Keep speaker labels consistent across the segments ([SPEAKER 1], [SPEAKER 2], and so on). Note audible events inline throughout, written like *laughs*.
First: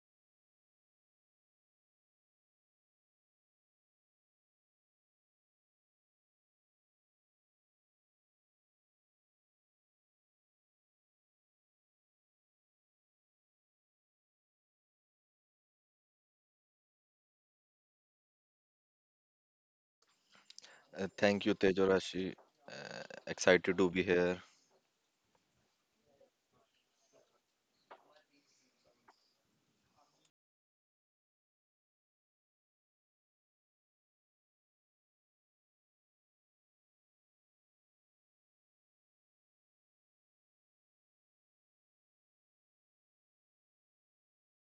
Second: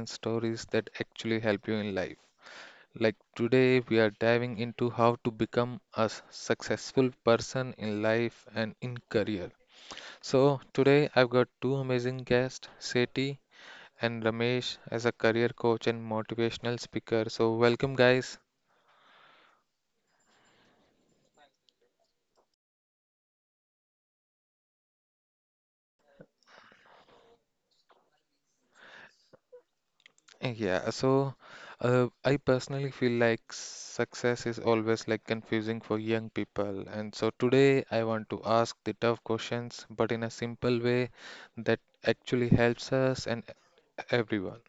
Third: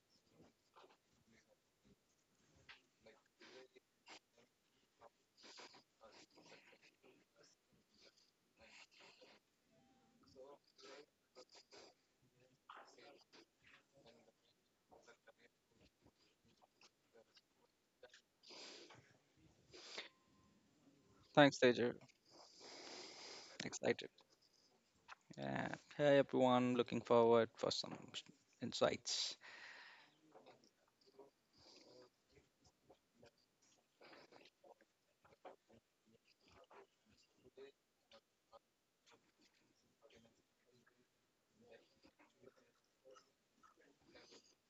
[SPEAKER 1] and stories that actually help you in life. Like today, we are diving into how to become a successful person in life and in career. So, today I've got two amazing guests, Seti and Ramesh, as a career coach and motivational speaker. So, welcome, guys.
[SPEAKER 2] Thank you,
[SPEAKER 3] Thanks, Teja.
[SPEAKER 2] Tejorashi. Uh, Excited to be
[SPEAKER 3] Excited.
[SPEAKER 2] here.
[SPEAKER 3] Yeah. Hey, everyone. Looking forward for some insights.
[SPEAKER 1] Yeah. So, I personally feel like success is always like confusing for young people. And so today I want to ask the tough questions, but in a simple way that actually helps us and everyone.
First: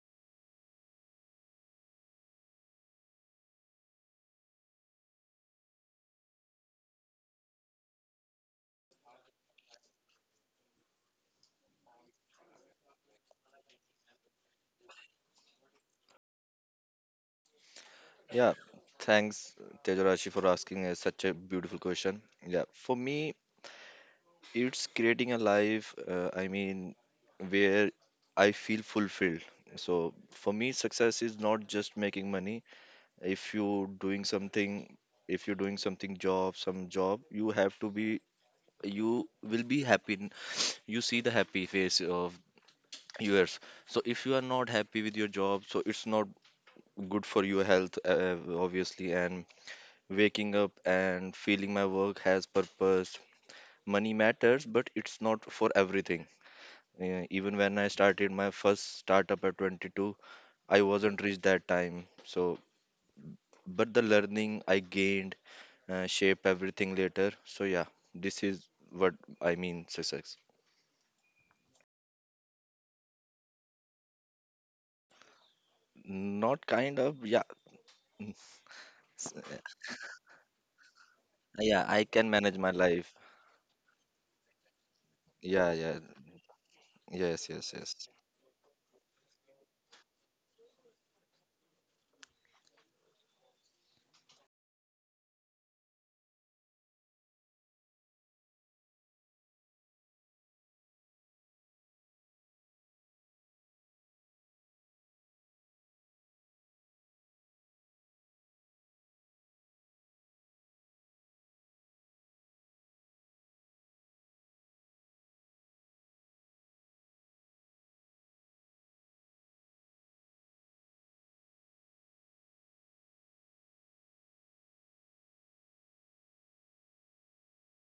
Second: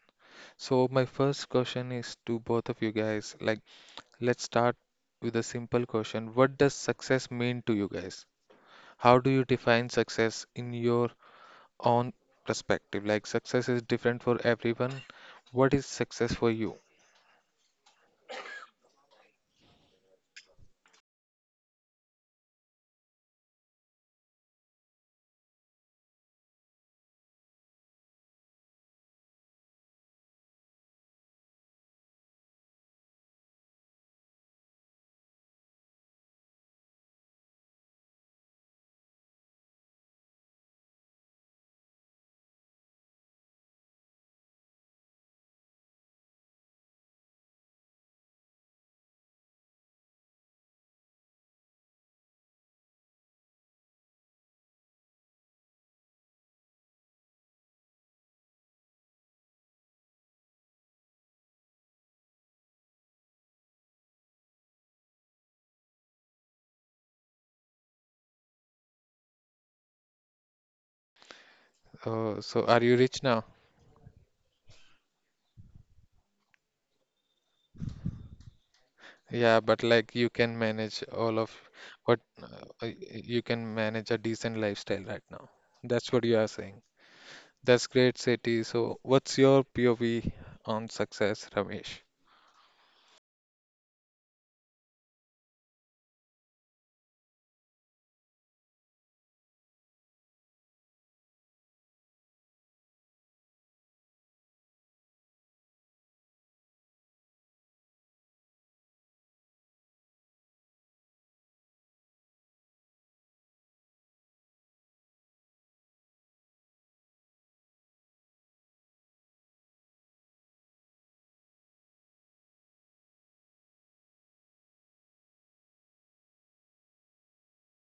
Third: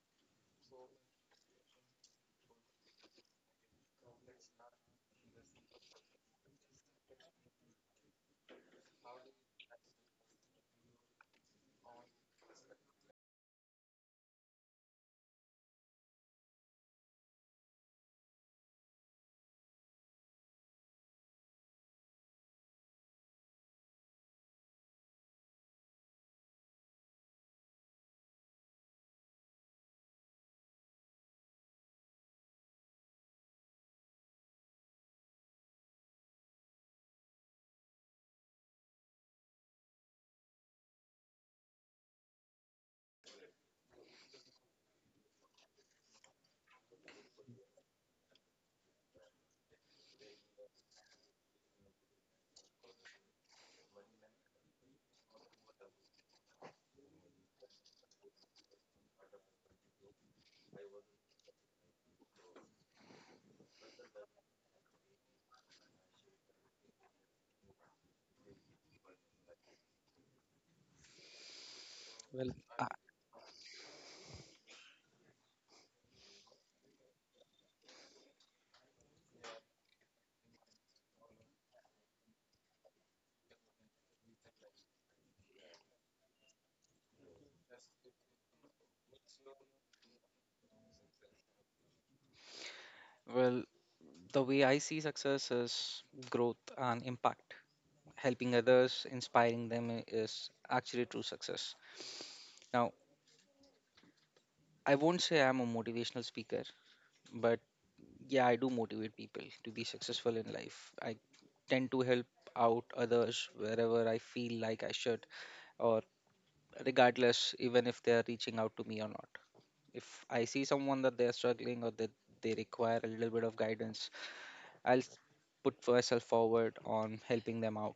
[SPEAKER 1] So my first question is to both of you guys. Like, let's start with a simple question. What does success mean to you guys? How do you define success in your own perspective? Like, success is different for everyone. What is success for you?
[SPEAKER 2] Yeah, thanks, Tejorashi, for asking such a beautiful question. Yeah, for me, it's creating a life, where I feel fulfilled. So for me, success is not just making money. If you're doing something, if you're doing something job, some job, you have to be, you will be happy. You see the happy face of yours. So if you are not happy with your job, so it's not good for your health, obviously, and waking up and feeling my work has purpose. Money matters, but it's not for everything. Even when I started my first startup at 22, I wasn't rich that time. But the learning I gained shape everything later. So yeah, this is what I mean success.
[SPEAKER 1] Oh,
[SPEAKER 3] Well,
[SPEAKER 1] so are
[SPEAKER 3] uh,
[SPEAKER 1] you rich now?
[SPEAKER 2] Not kind of, yeah, s-
[SPEAKER 1] Yeah,
[SPEAKER 2] uh,
[SPEAKER 1] but like you can manage all of
[SPEAKER 2] yeah. I
[SPEAKER 1] what
[SPEAKER 2] can manage my life.
[SPEAKER 1] you can manage a decent lifestyle right now.
[SPEAKER 2] Yeah, yeah,
[SPEAKER 1] That's what you are saying.
[SPEAKER 2] yes, yes,
[SPEAKER 1] That's
[SPEAKER 2] yes.
[SPEAKER 1] great, Sethi. So, what's your POV on success, Ramesh?
[SPEAKER 3] well, the way I see success is growth and impact. Helping others, inspiring them is actually true success. Now, I won't say I'm a motivational speaker, but yeah, I do motivate people to be successful in life. I tend to help out others wherever I feel like I should, or regardless, even if they are reaching out to me or not, if I see someone that they're struggling or that they require a little bit of guidance, I'll put myself forward on helping them out.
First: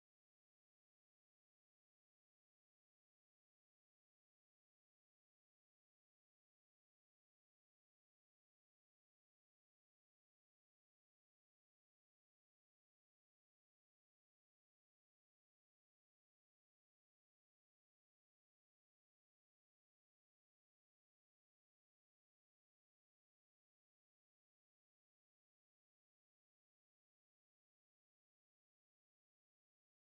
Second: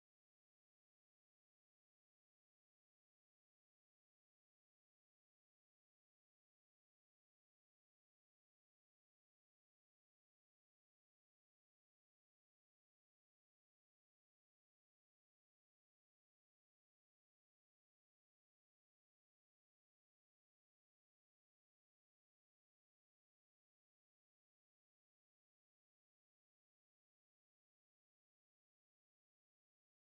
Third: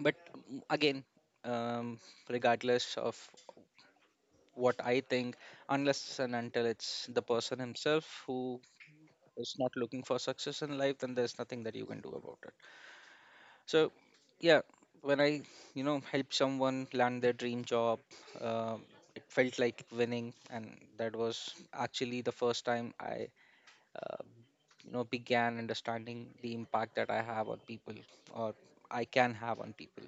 [SPEAKER 3] But again, um, regardless of what I think, unless and until it's the person himself who is not looking for success in life, then there's nothing that you can do about it. So, yeah, when I, you know, help someone land their dream job, um, it felt like winning, and that was actually the first time I uh, you know, began understanding the impact that I have on people, or I can have on people.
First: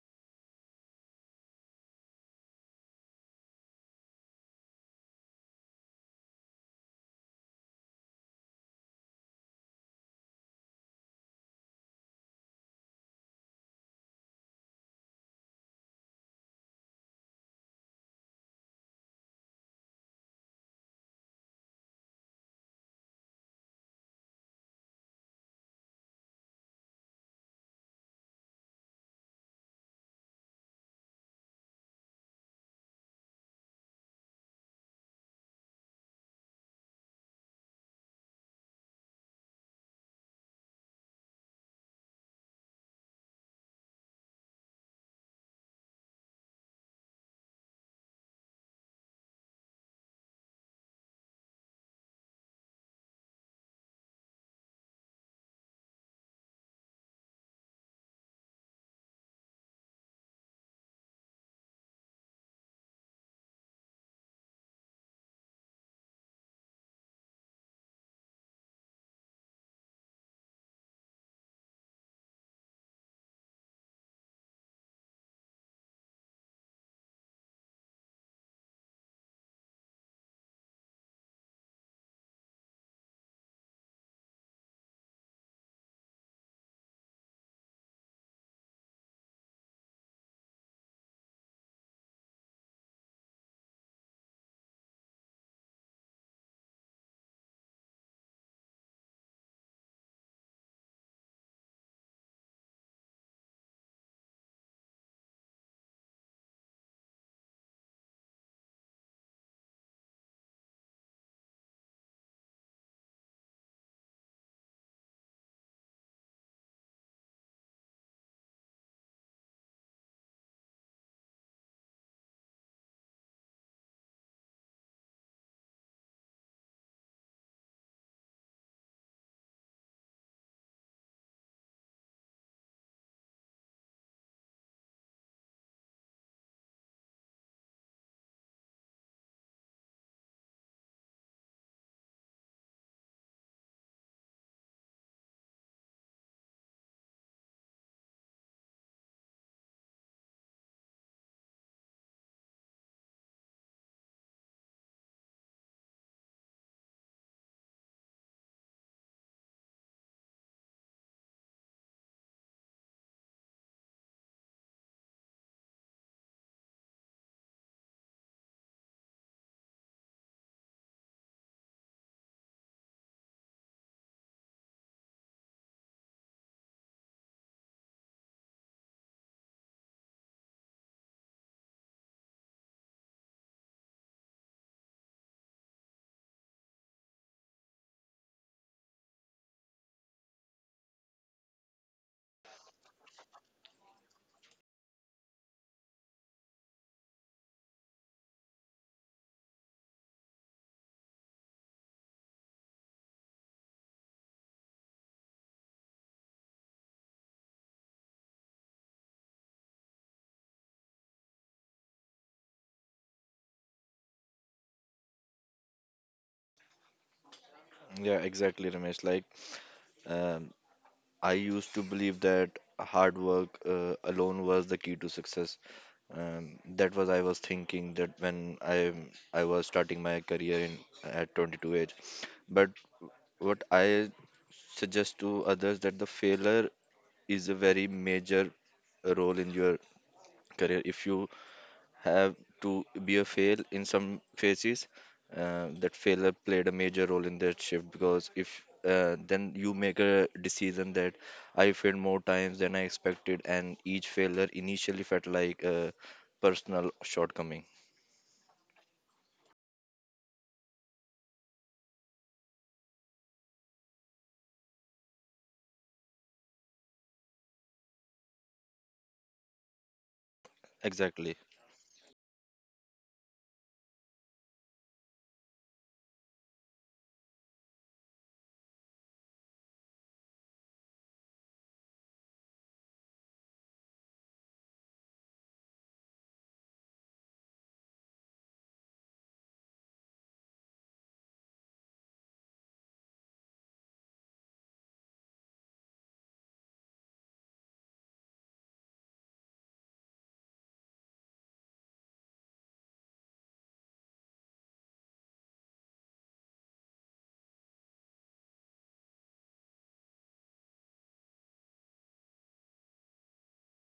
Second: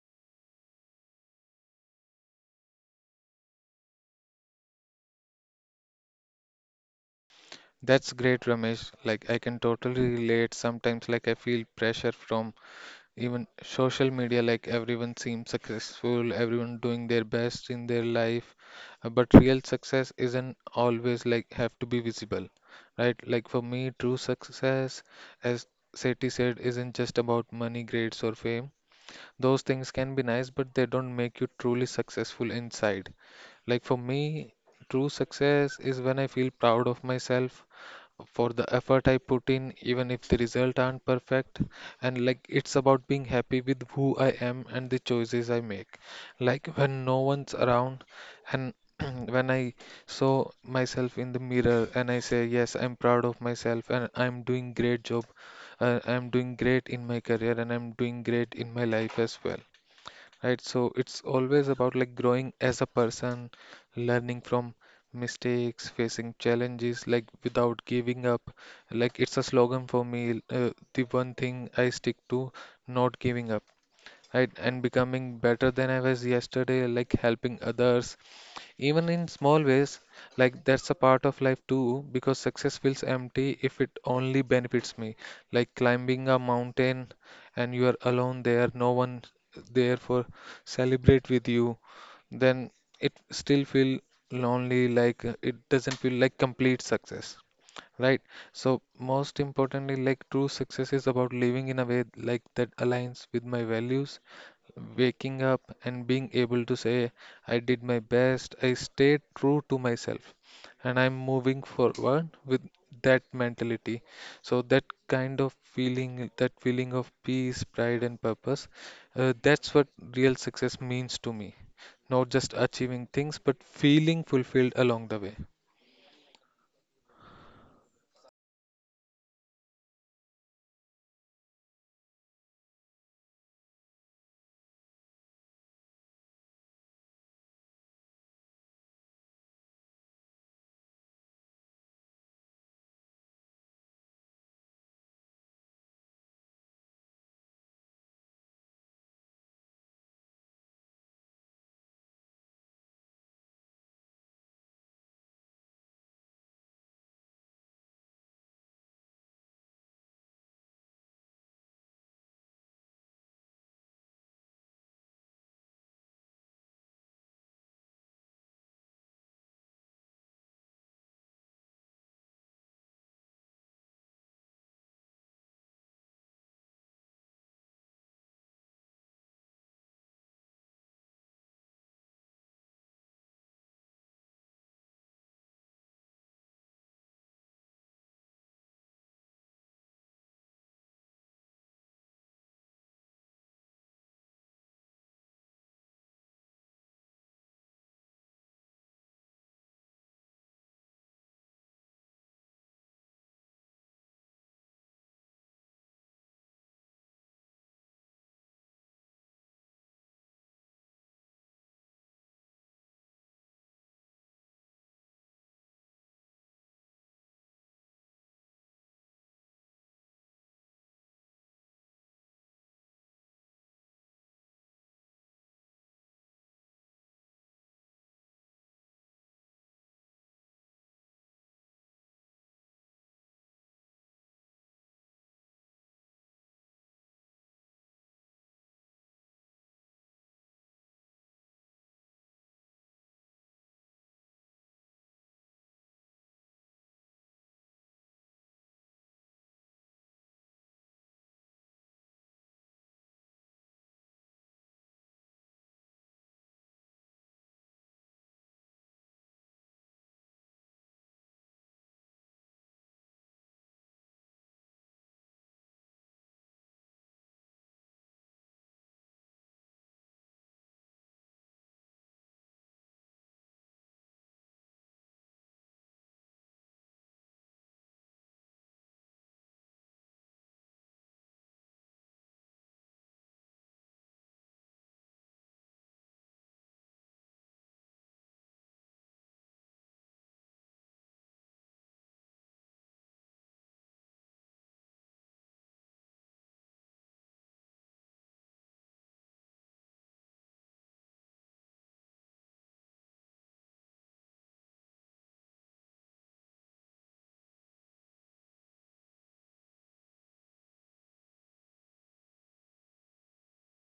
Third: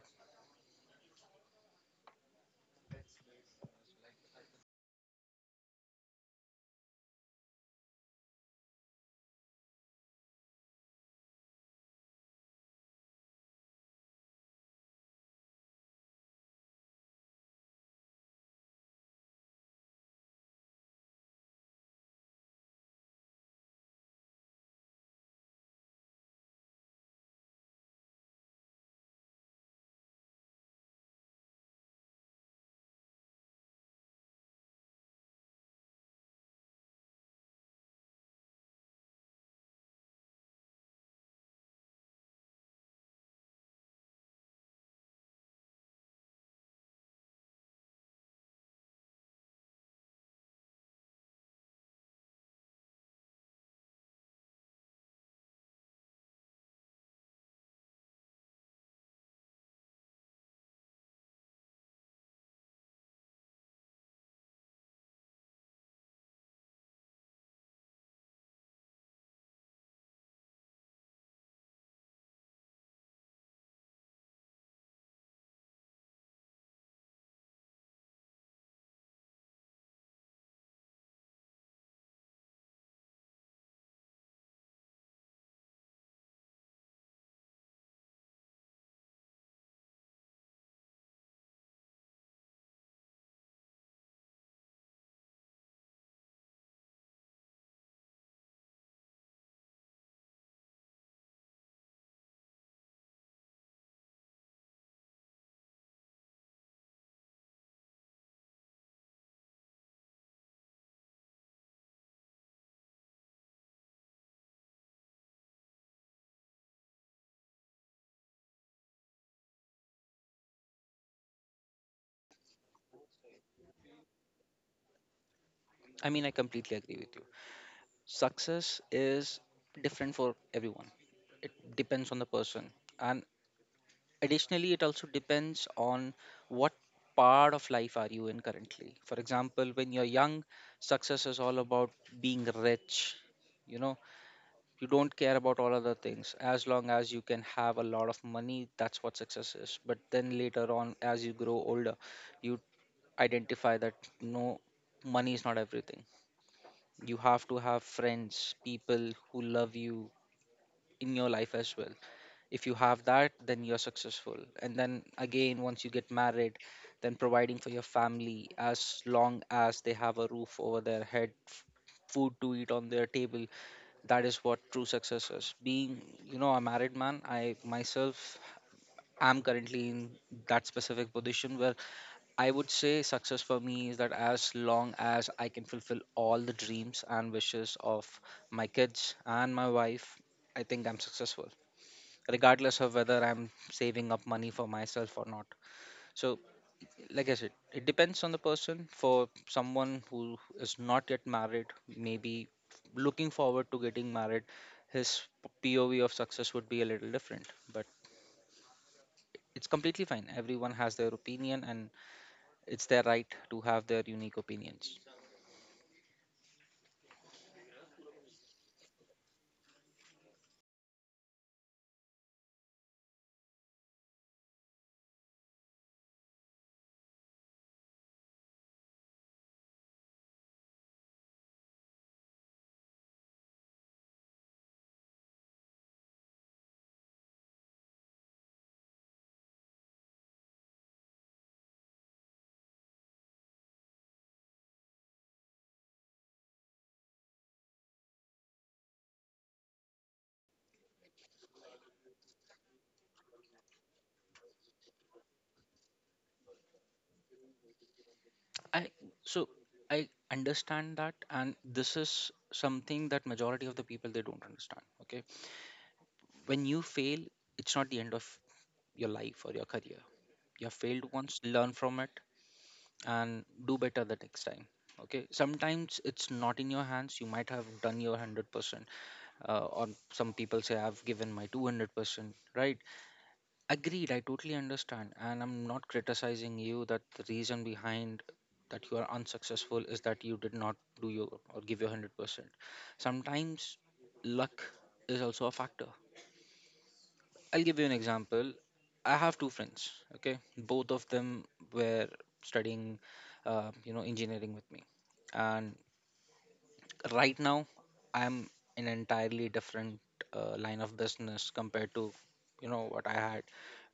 [SPEAKER 1] That's great, Ramesh. Like I can totally relate. Sometimes like I feel pressure from even social media, like everyone seems successful, everyone doing their best in their life, but real success isn't always like have to be visible, right? Like for me, true success, as Sethi said, isn't just about money, grades, or fame. Those things can be nice, but they don't make you truly successful inside. Like for me, true success is when I feel proud of myself for the effort I put in, even if the result aren't perfect. And like it's about being happy with who I am and the choices I make. Like when no one's around and *clears throat* when I saw myself in the mirror and I say, yes, I'm proud of myself and I'm doing great job. I'm doing great in my career and I'm doing great in my life as well, right? So it's always about like growing as a person, learning from mistakes, facing challenges, like without giving up. Like it's a slogan for me, the one thing I stick to, not giving up, right? And becoming better than I was yesterday, like helping others even in small ways, like that's a part of life too, because success feels empty if it only benefits me. Like climbing a mountain and you are alone there, no one there for celebrate with you, then it still feel lonely, like it doesn't feel like complete success. Right? So most importantly, like true success is about living in a way like that aligns with my values, waking up and being able to say, I did my best, I stayed true to myself, and I'm moving forward with that mentality. So, that kind of feeling, that feeling of peace, pride, and purpose, that's what real success means to me. Not just achieving things, but feeling fulfilled along the way.
[SPEAKER 3] I mean, I completely agree with you. Success is different for everyone. It depends on the person, and additionally it also depends on what part of life are you in currently. For example, when you're young, success is all about being rich, you know. You don't care about all other things as long as you can have a lot of money. That's what success is. But then later on, as you grow older, you identify that no, money is not everything. You have to have friends, people who love you in your life as well. If you have that, then you're successful. And then again, once you get married, then providing for your family, as long as they have a roof over their head, food to eat on their table, that is what true success is. Being, you know, a married man, I myself am currently in that specific position, where I would say success for me is that as long as I can fulfill all the dreams and wishes of my kids and my wife, I think I'm successful, regardless of whether I'm saving up money for myself or not. So, like I said, it depends on the person. For someone who is not yet married, maybe looking forward to getting married, his POV of success would be a little different. But it's completely fine. Everyone has their opinion, and it's their right to have their unique opinions.
[SPEAKER 2] Yeah, exactly, Ramesh. Like, um, I used to believe that hard work alone was the key to success. That was I was thinking that when I was starting my career in at 22 age. But what I suggest to others that the failure is a very major role in your career. If you have to be a fail in some phases. That failure played a major role in that shift because if then you make a decision that I failed more times than I expected, and each failure initially felt like a personal shortcoming.
[SPEAKER 3] I so I understand that, and this is something that majority of the people they don't understand. Okay, when you fail, it's not the end of your life or your career. You have failed once,
[SPEAKER 2] Exactly.
[SPEAKER 3] learn from it, and do better the next time. Okay, sometimes it's not in your hands. You might have done your 100%, or some people say I've given my 200%, right? Agreed, I totally understand, and I'm not criticizing you that the reason behind that you are unsuccessful is that you did not do your or give your 100%. Sometimes luck is also a factor. I'll give you an example. I have two friends, okay? Both of them were studying, you know, engineering with me. And right now, I'm in an entirely different line of business compared to, you know, what I had,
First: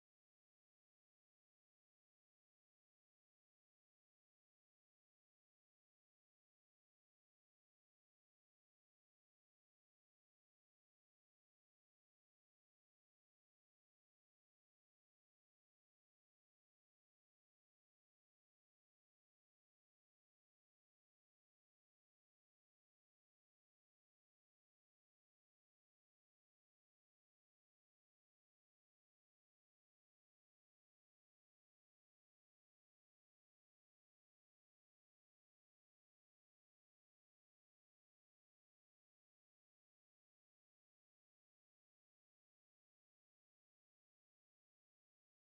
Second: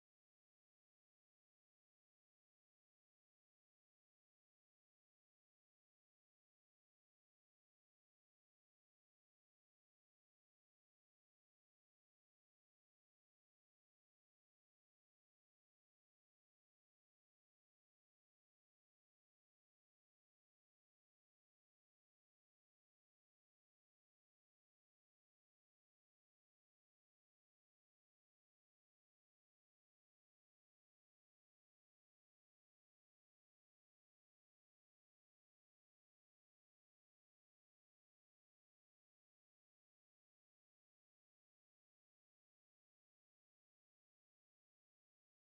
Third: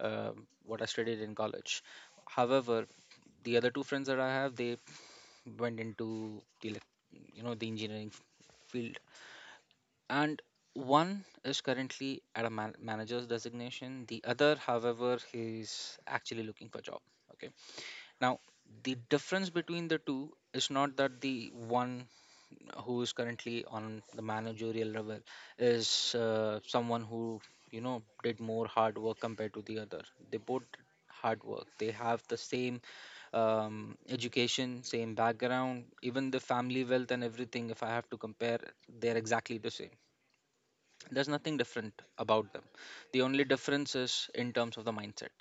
[SPEAKER 3] uh, what I studied in college. However, the other two friends that I have, they went into you know, the engineering field, and one is currently at a manager's designation. The other, however, is actually looking for job. Okay, now, the difference between the two is not that the one who is currently on the managerial level is someone who, you know, did more hard work compared to the other. They both did hard work. They have the same education, same background, even the family wealth, and everything if I have to compare, they're exactly the same. There's nothing different about them. The only difference is in terms of the mindset.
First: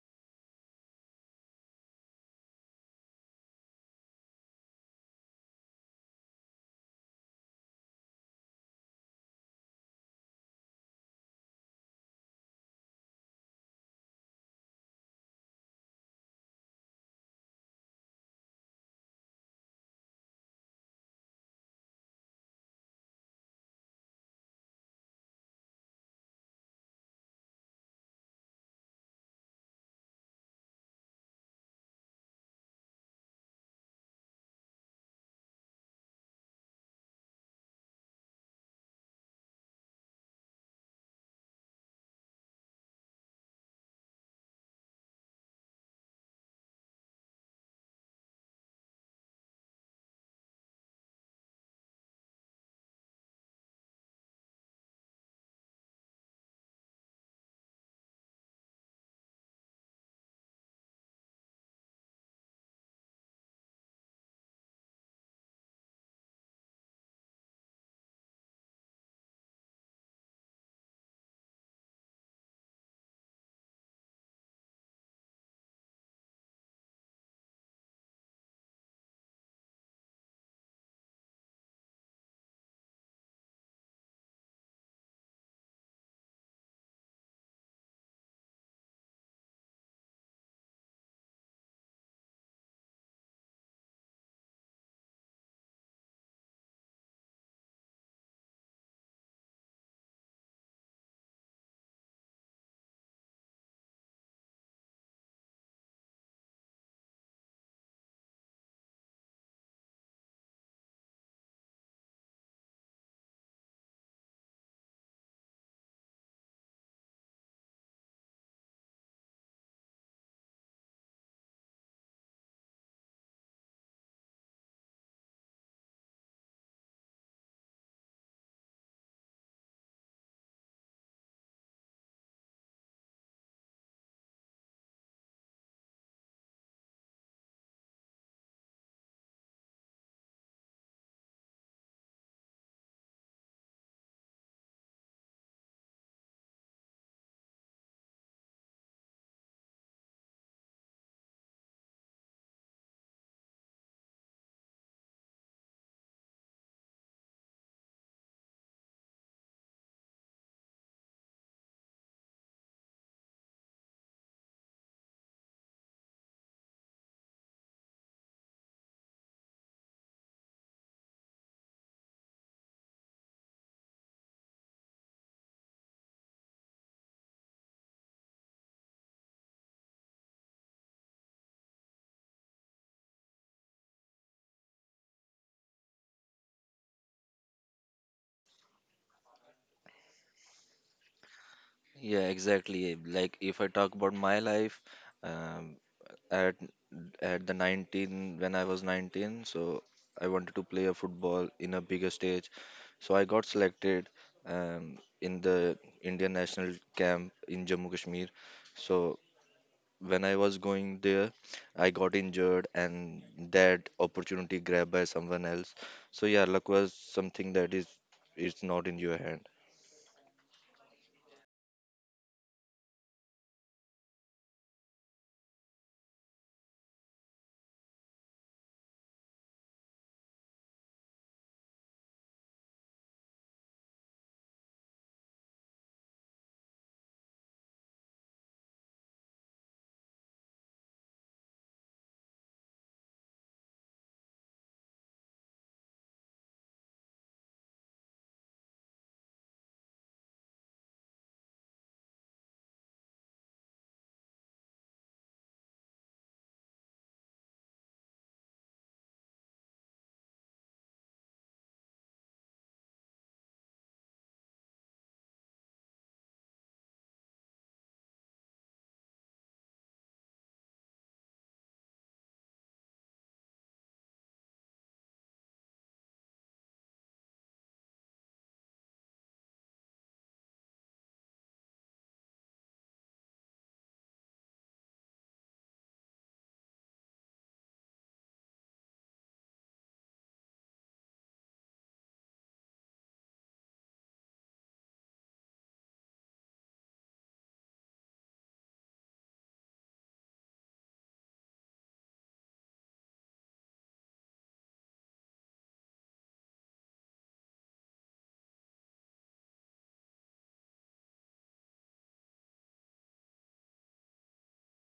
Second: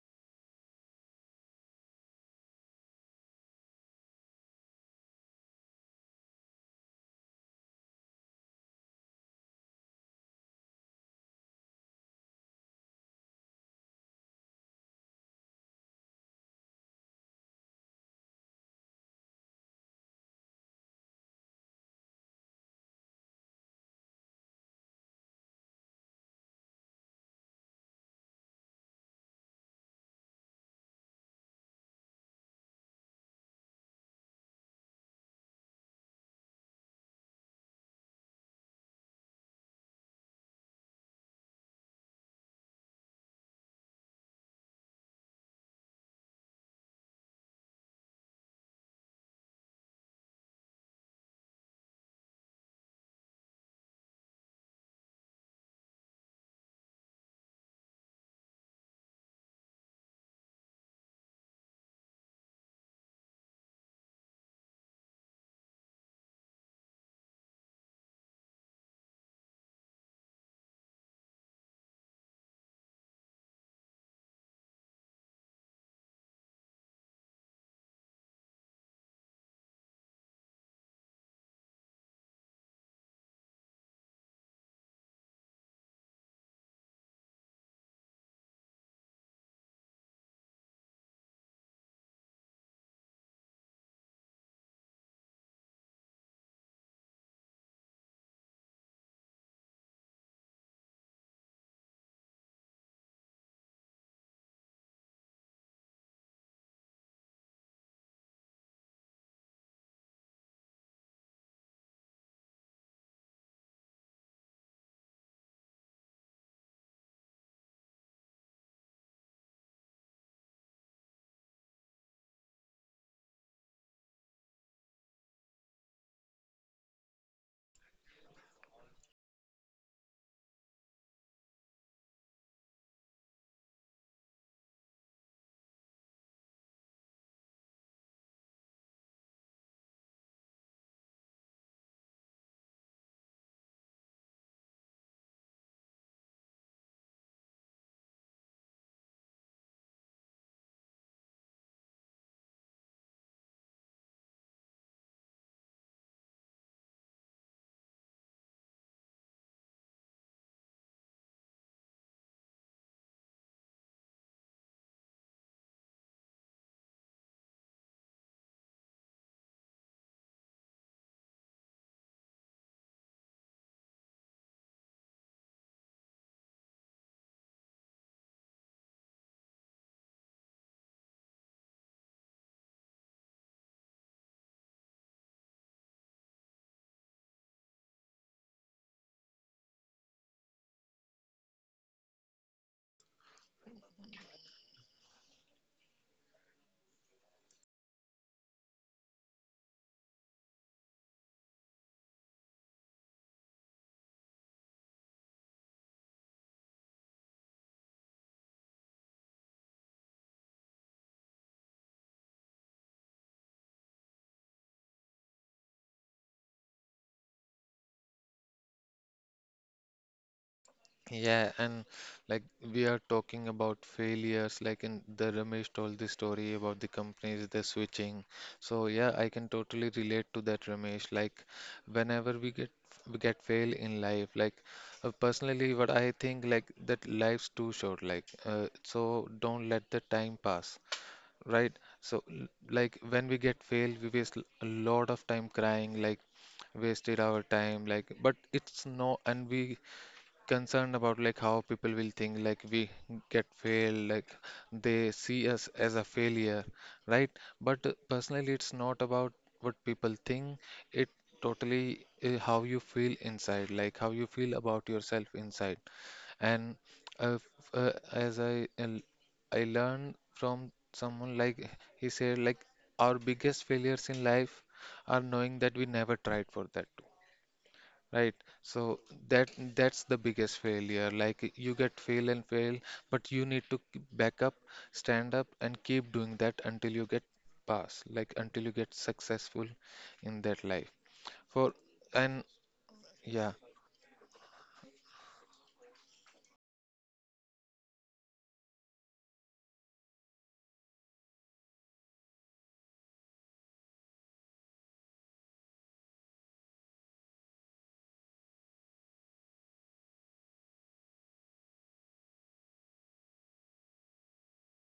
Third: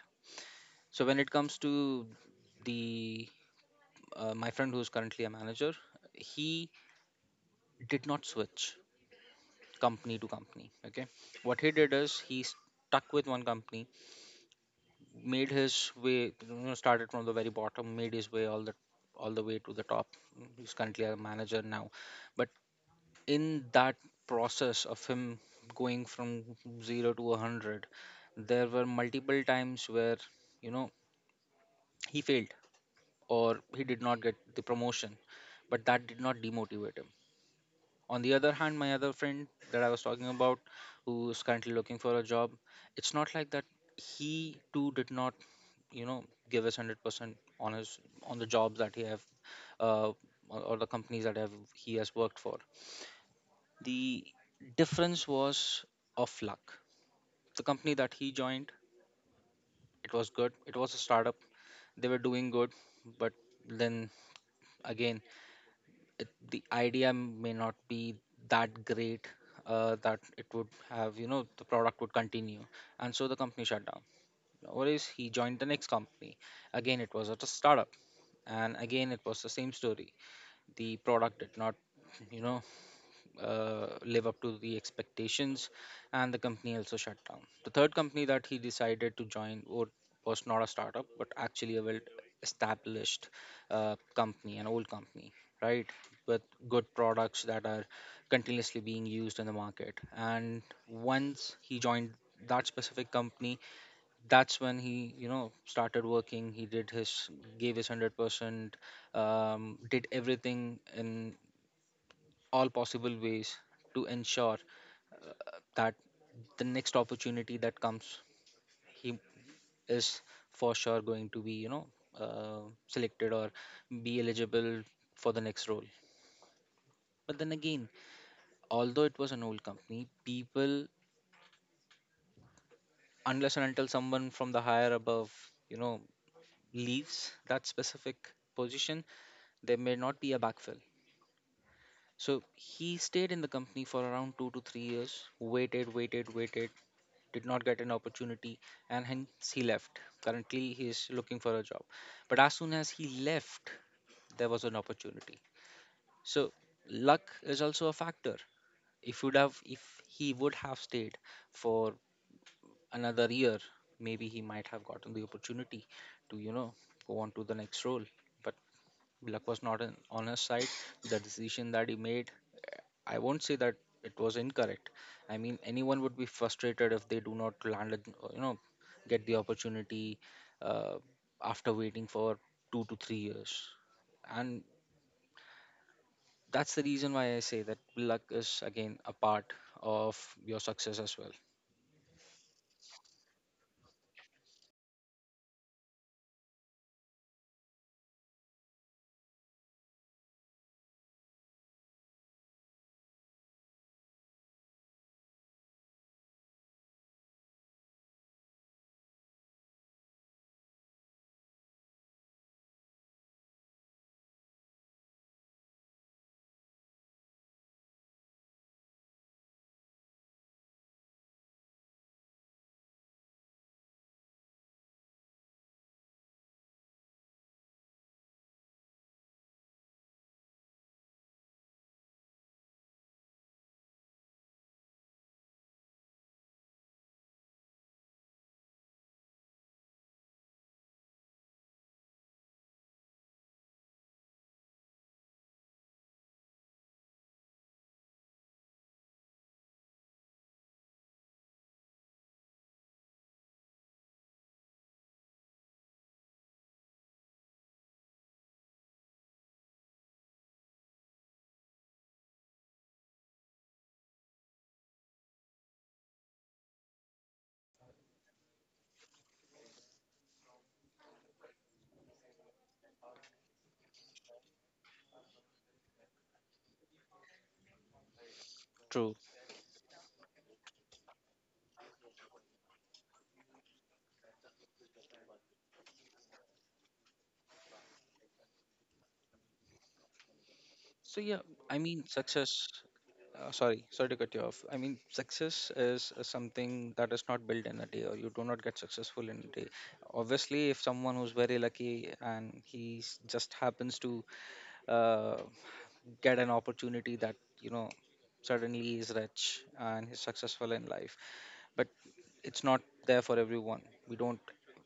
[SPEAKER 3] So when it comes to the my friend who's currently a manager, he did not switch company to company. Okay, what he did is he stuck with one company, made his way, you know, started from the very bottom, made his way all the way to the top. He's currently a manager now. But in that process of him going from 0 to 100, there were multiple times where, you know, he failed or he did not get the promotion, but that did not demotivate him. On the other hand, my other friend that I was talking about, who is currently looking for a job, it's not like that. He too did not, you know, give his 100% on his on the jobs that he have, uh, or the companies that have he has worked for. The difference was of luck. The company that he joined, it was good. It was a startup. They were doing good. But then again, the idea may not be that great, that it would have, you know, the product would continue, and so the company shut down. Whereas he joined the next company, again it was at a startup, and again it was the same story. The product did not, you know, live up to the expectations, and the company also shut down. The third company that he decided to join was not a startup, but actually a well-established company, an old company, right, with good products that are continuously being used in the market. And once he joined that specific company, that's when he, you know, started working. He did his, gave his 100%, did everything in all possible ways to ensure that the next opportunity that comes, he is for sure going to be, you know, uh, selected or be eligible for the next role. But then again, although it was an old company, people, unless and until someone from the higher above, you know, leaves that specific position, there may not be a backfill. So he stayed in the company for around 2 to 3 years, waited, waited, waited, did not get an opportunity, and hence he left. Currently, he is looking for a job. But as soon as he left, there was an opportunity. So luck is also a factor. If he would have stayed for another year, maybe he might have gotten the opportunity to, you know, go on to the next role. But luck was not an on his side. The decision that he made, I won't say that it was incorrect. I mean, anyone would be frustrated if they do not land, you know, get the opportunity uh, after waiting for 2 to 3 years. And that's the reason why I say that luck is again a part of your success as well.
[SPEAKER 2] Yeah, exactly. Like if I talk about my life, um, at at the 19 when I was 19, so I wanted to play a football in a bigger stage. So I got selected in the Indian national camp in Jammu Kashmir. So when I was going there, I got injured and that opportunity grabbed by someone else. So yeah, luck was something that is it's not in your hand.
[SPEAKER 1] Yeah, and like we are talking about failures, like in the Ramesh told the story about the companies, the switching. So yeah, I can totally relate to that, Ramesh. Like whenever we get fail in life, like personally, what I think like that life's too short. Like, so, don't let the time pass. Right. So, like when we get failed, we waste a lot of time crying, like wasted our time, like, but it's no, and we concerned about like how people will think like we get failed like they see us as a failure, right? But personally it's not about what people think. It totally how you feel inside, like how you feel about yourself inside and uh, f- as I I learned from someone like he said like our biggest failures in life are knowing that we never tried for that. Right. So
[SPEAKER 3] True.
[SPEAKER 1] that that's the biggest failure. Like you get fail and fail, but you need to back up, stand up, and keep doing that until you get pass, like until you get successful in that life.
[SPEAKER 3] So yeah,
[SPEAKER 1] For
[SPEAKER 3] I mean
[SPEAKER 1] and
[SPEAKER 3] success. Uh,
[SPEAKER 1] yeah,
[SPEAKER 3] sorry, sorry to cut you off. I mean, success is something that is not built in a day, or you do not get successful in a day. Obviously, if someone who's very lucky and he just happens to uh, get an opportunity that, you know, suddenly is rich and he's successful in life, but it's not there for everyone. We don't,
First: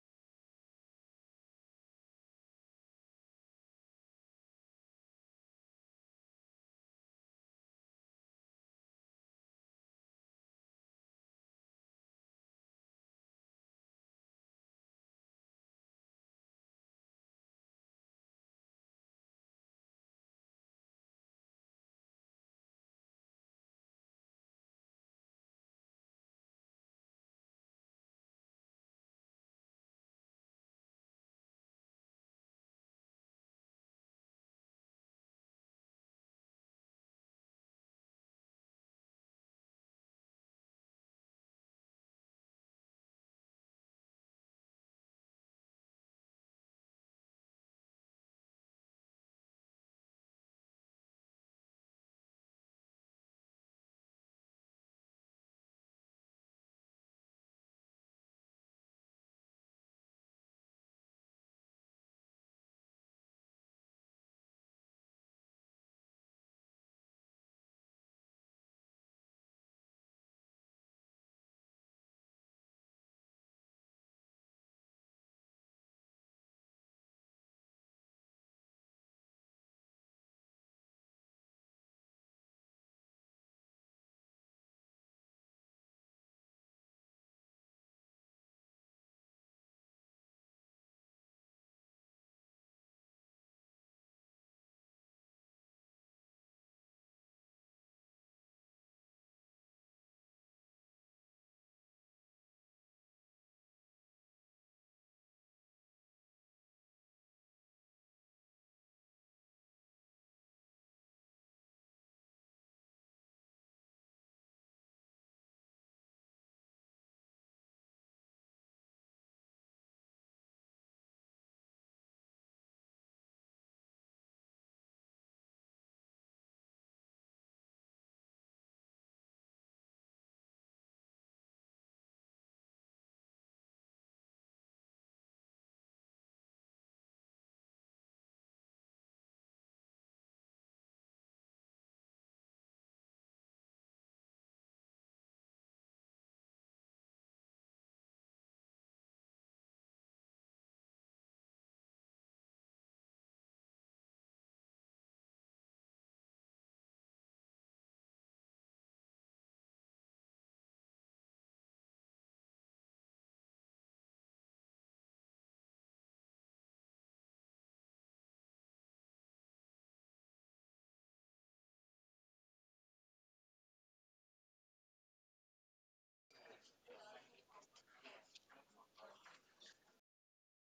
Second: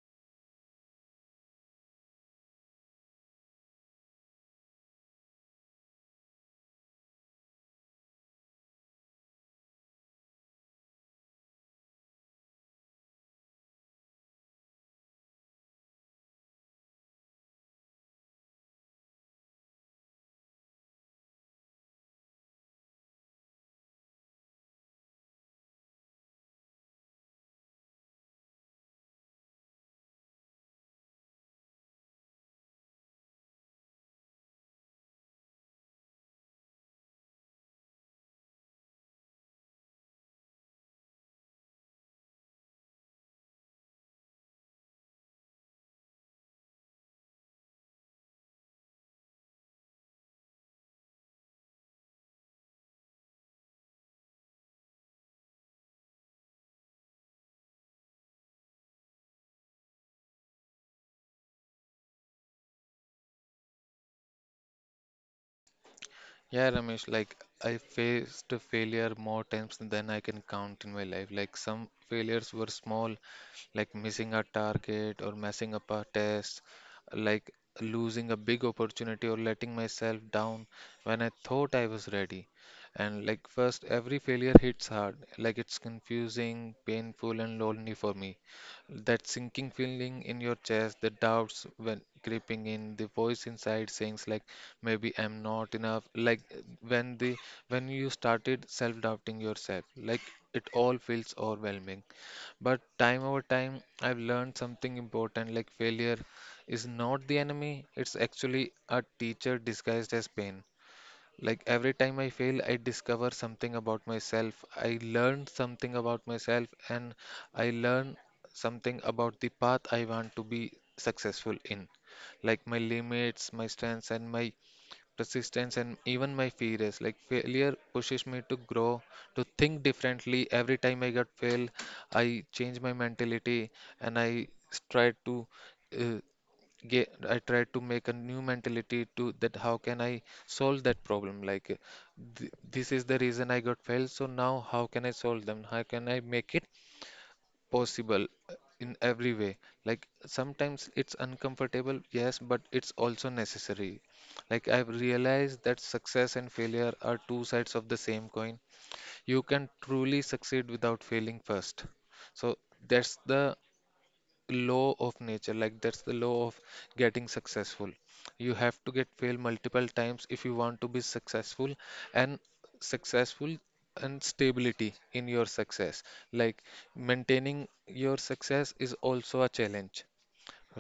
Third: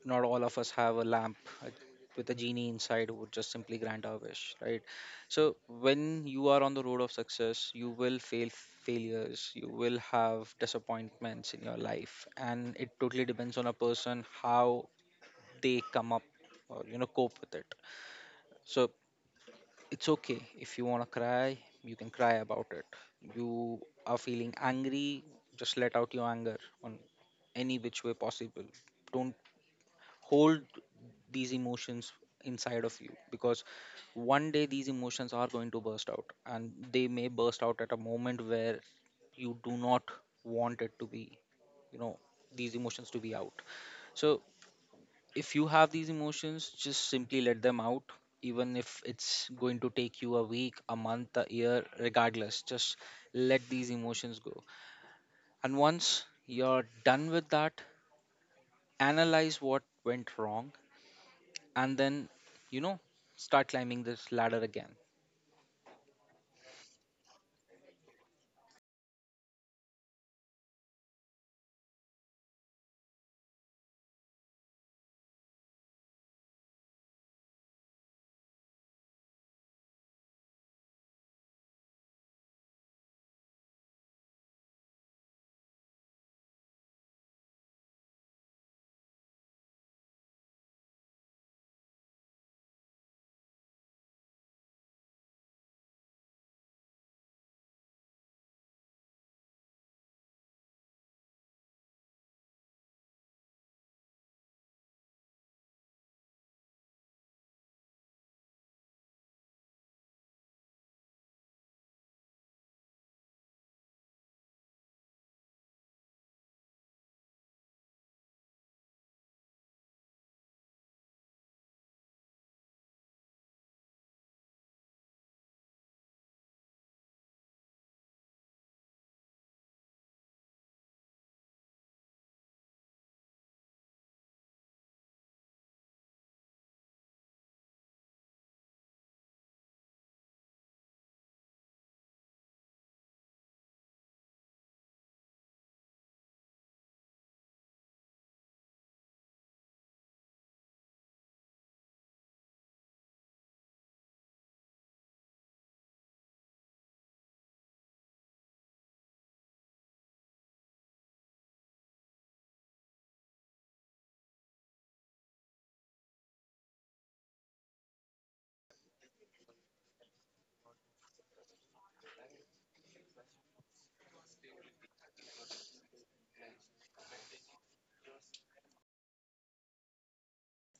[SPEAKER 3] not all of us have a lamp uh, with a genie inside who would just simply grant our wish, right? So when you are on the road of success, you will fail failures, you will have disappointments in your life, and it totally depends on a person how they come up or, you know, cope with it. So it's okay. If you want to cry, you can cry about it. You are feeling angry, just let out your anger on any which way possible. Don't hold these emotions inside of you, because one day these emotions are going to burst out, and they may burst out at a moment where you do not want it to be, you know, these emotions to be out. So if you have these emotions, just simply let them out, even if it's going to take you a week, a month, a year, regardless, just let these emotions go. And once you're done with that, analyze what went wrong, and then, you know, start climbing this ladder again.
[SPEAKER 1] yeah, Ramesh, like I faced a failure more times than I can count in my life. Like some failures were small like missing a target or messing up a test, like losing a big opportunity or letting myself down when I thought I was ready. And like first, every failure hits hard, like it's confusing, painful, and lonely for me. That sinking feeling in your chest, the doubts when creeping in, the voice inside saying like maybe I'm not enough. Like, when the when you started self-doubting yourself, like it all feels overwhelming. But time over time, I've learned something important like failure is not the enemy, it's actually a teacher disguised as pain. Like every time I fail, I discover something about myself. I learn something about myself and I learn something about the path I want to be successful in. Like my limits, my strengths, and my persistence, and even my fears. Like failure pushes me to grow, to think differently. Every time I got fail, I change my mentality and I try to uh, get. I try to make a new mentality to that. How can I solve that problem? This is the reason I got failed. So now how can I solve them? How can I make it possible in every way, like sometimes it's uncomfortable, yes, but it's also necessary. Like I've realized that success and failure are two sides of the same coin. You can truly succeed without failing first. So that's the law of nature, like that's the law of getting successful. You have to get fail multiple times if you want to be successful. And successful and stability in your success, like maintaining your success is also a challenge,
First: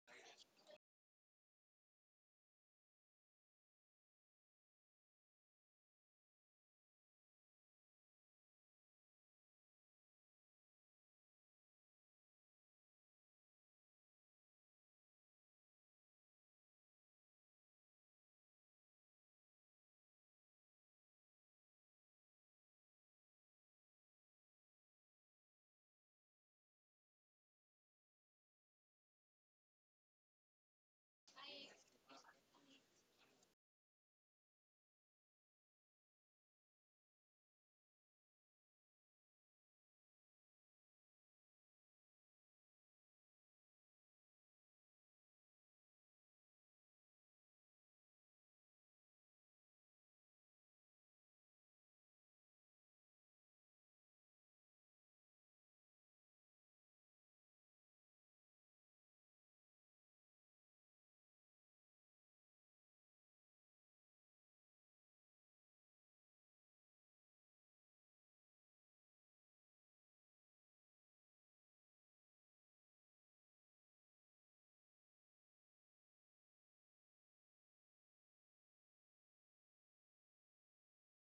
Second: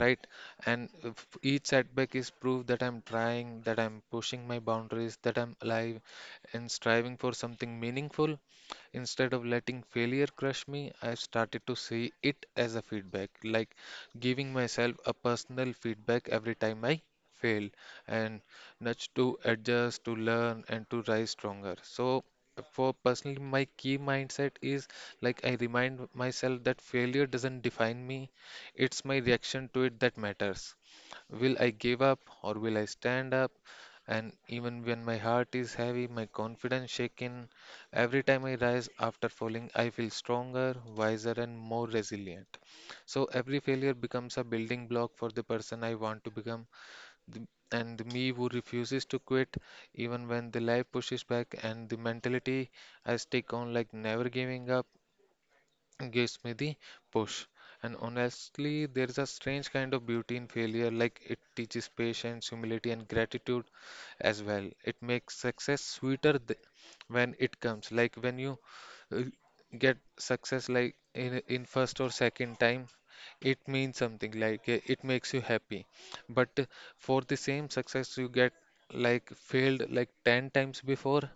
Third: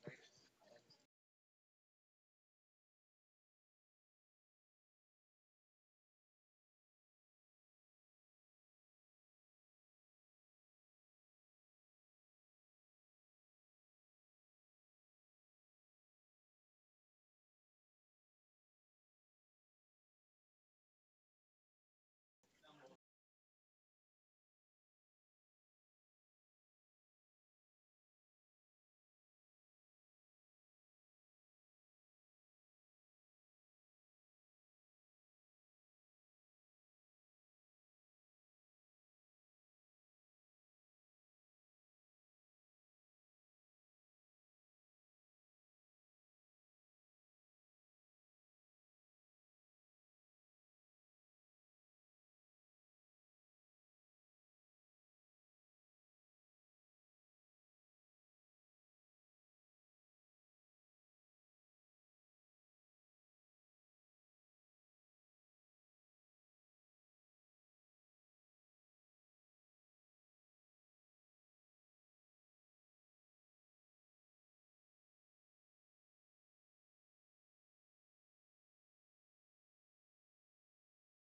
[SPEAKER 1] right? And if each setback is proof that I'm trying, that I'm pushing my boundaries, that I'm alive and striving for something meaningful. Instead of letting failure crush me, I've started to see it as a feedback, like giving myself a personal feedback every time I fail and nudge to adjust, to learn, and to rise stronger. So, for personally, my key mindset is like I remind myself that failure doesn't define me, it's my reaction to it that matters. Will I give up or will I stand up? And even when my heart is heavy, my confidence shaken, every time I rise after falling, I feel stronger, wiser, and more resilient. So every failure becomes a building block for the person I want to become, the- and the me who refuses to quit even when the life pushes back, and the mentality I stick on like never giving up gives me the push. And honestly, there is a strange kind of beauty in failure, like it teaches patience, humility, and gratitude as well. It makes success sweeter when it comes, like when you uh, get success, like in first or second time, it means something. Like, it makes you happy. But for the same success, you get like failed like 10 times before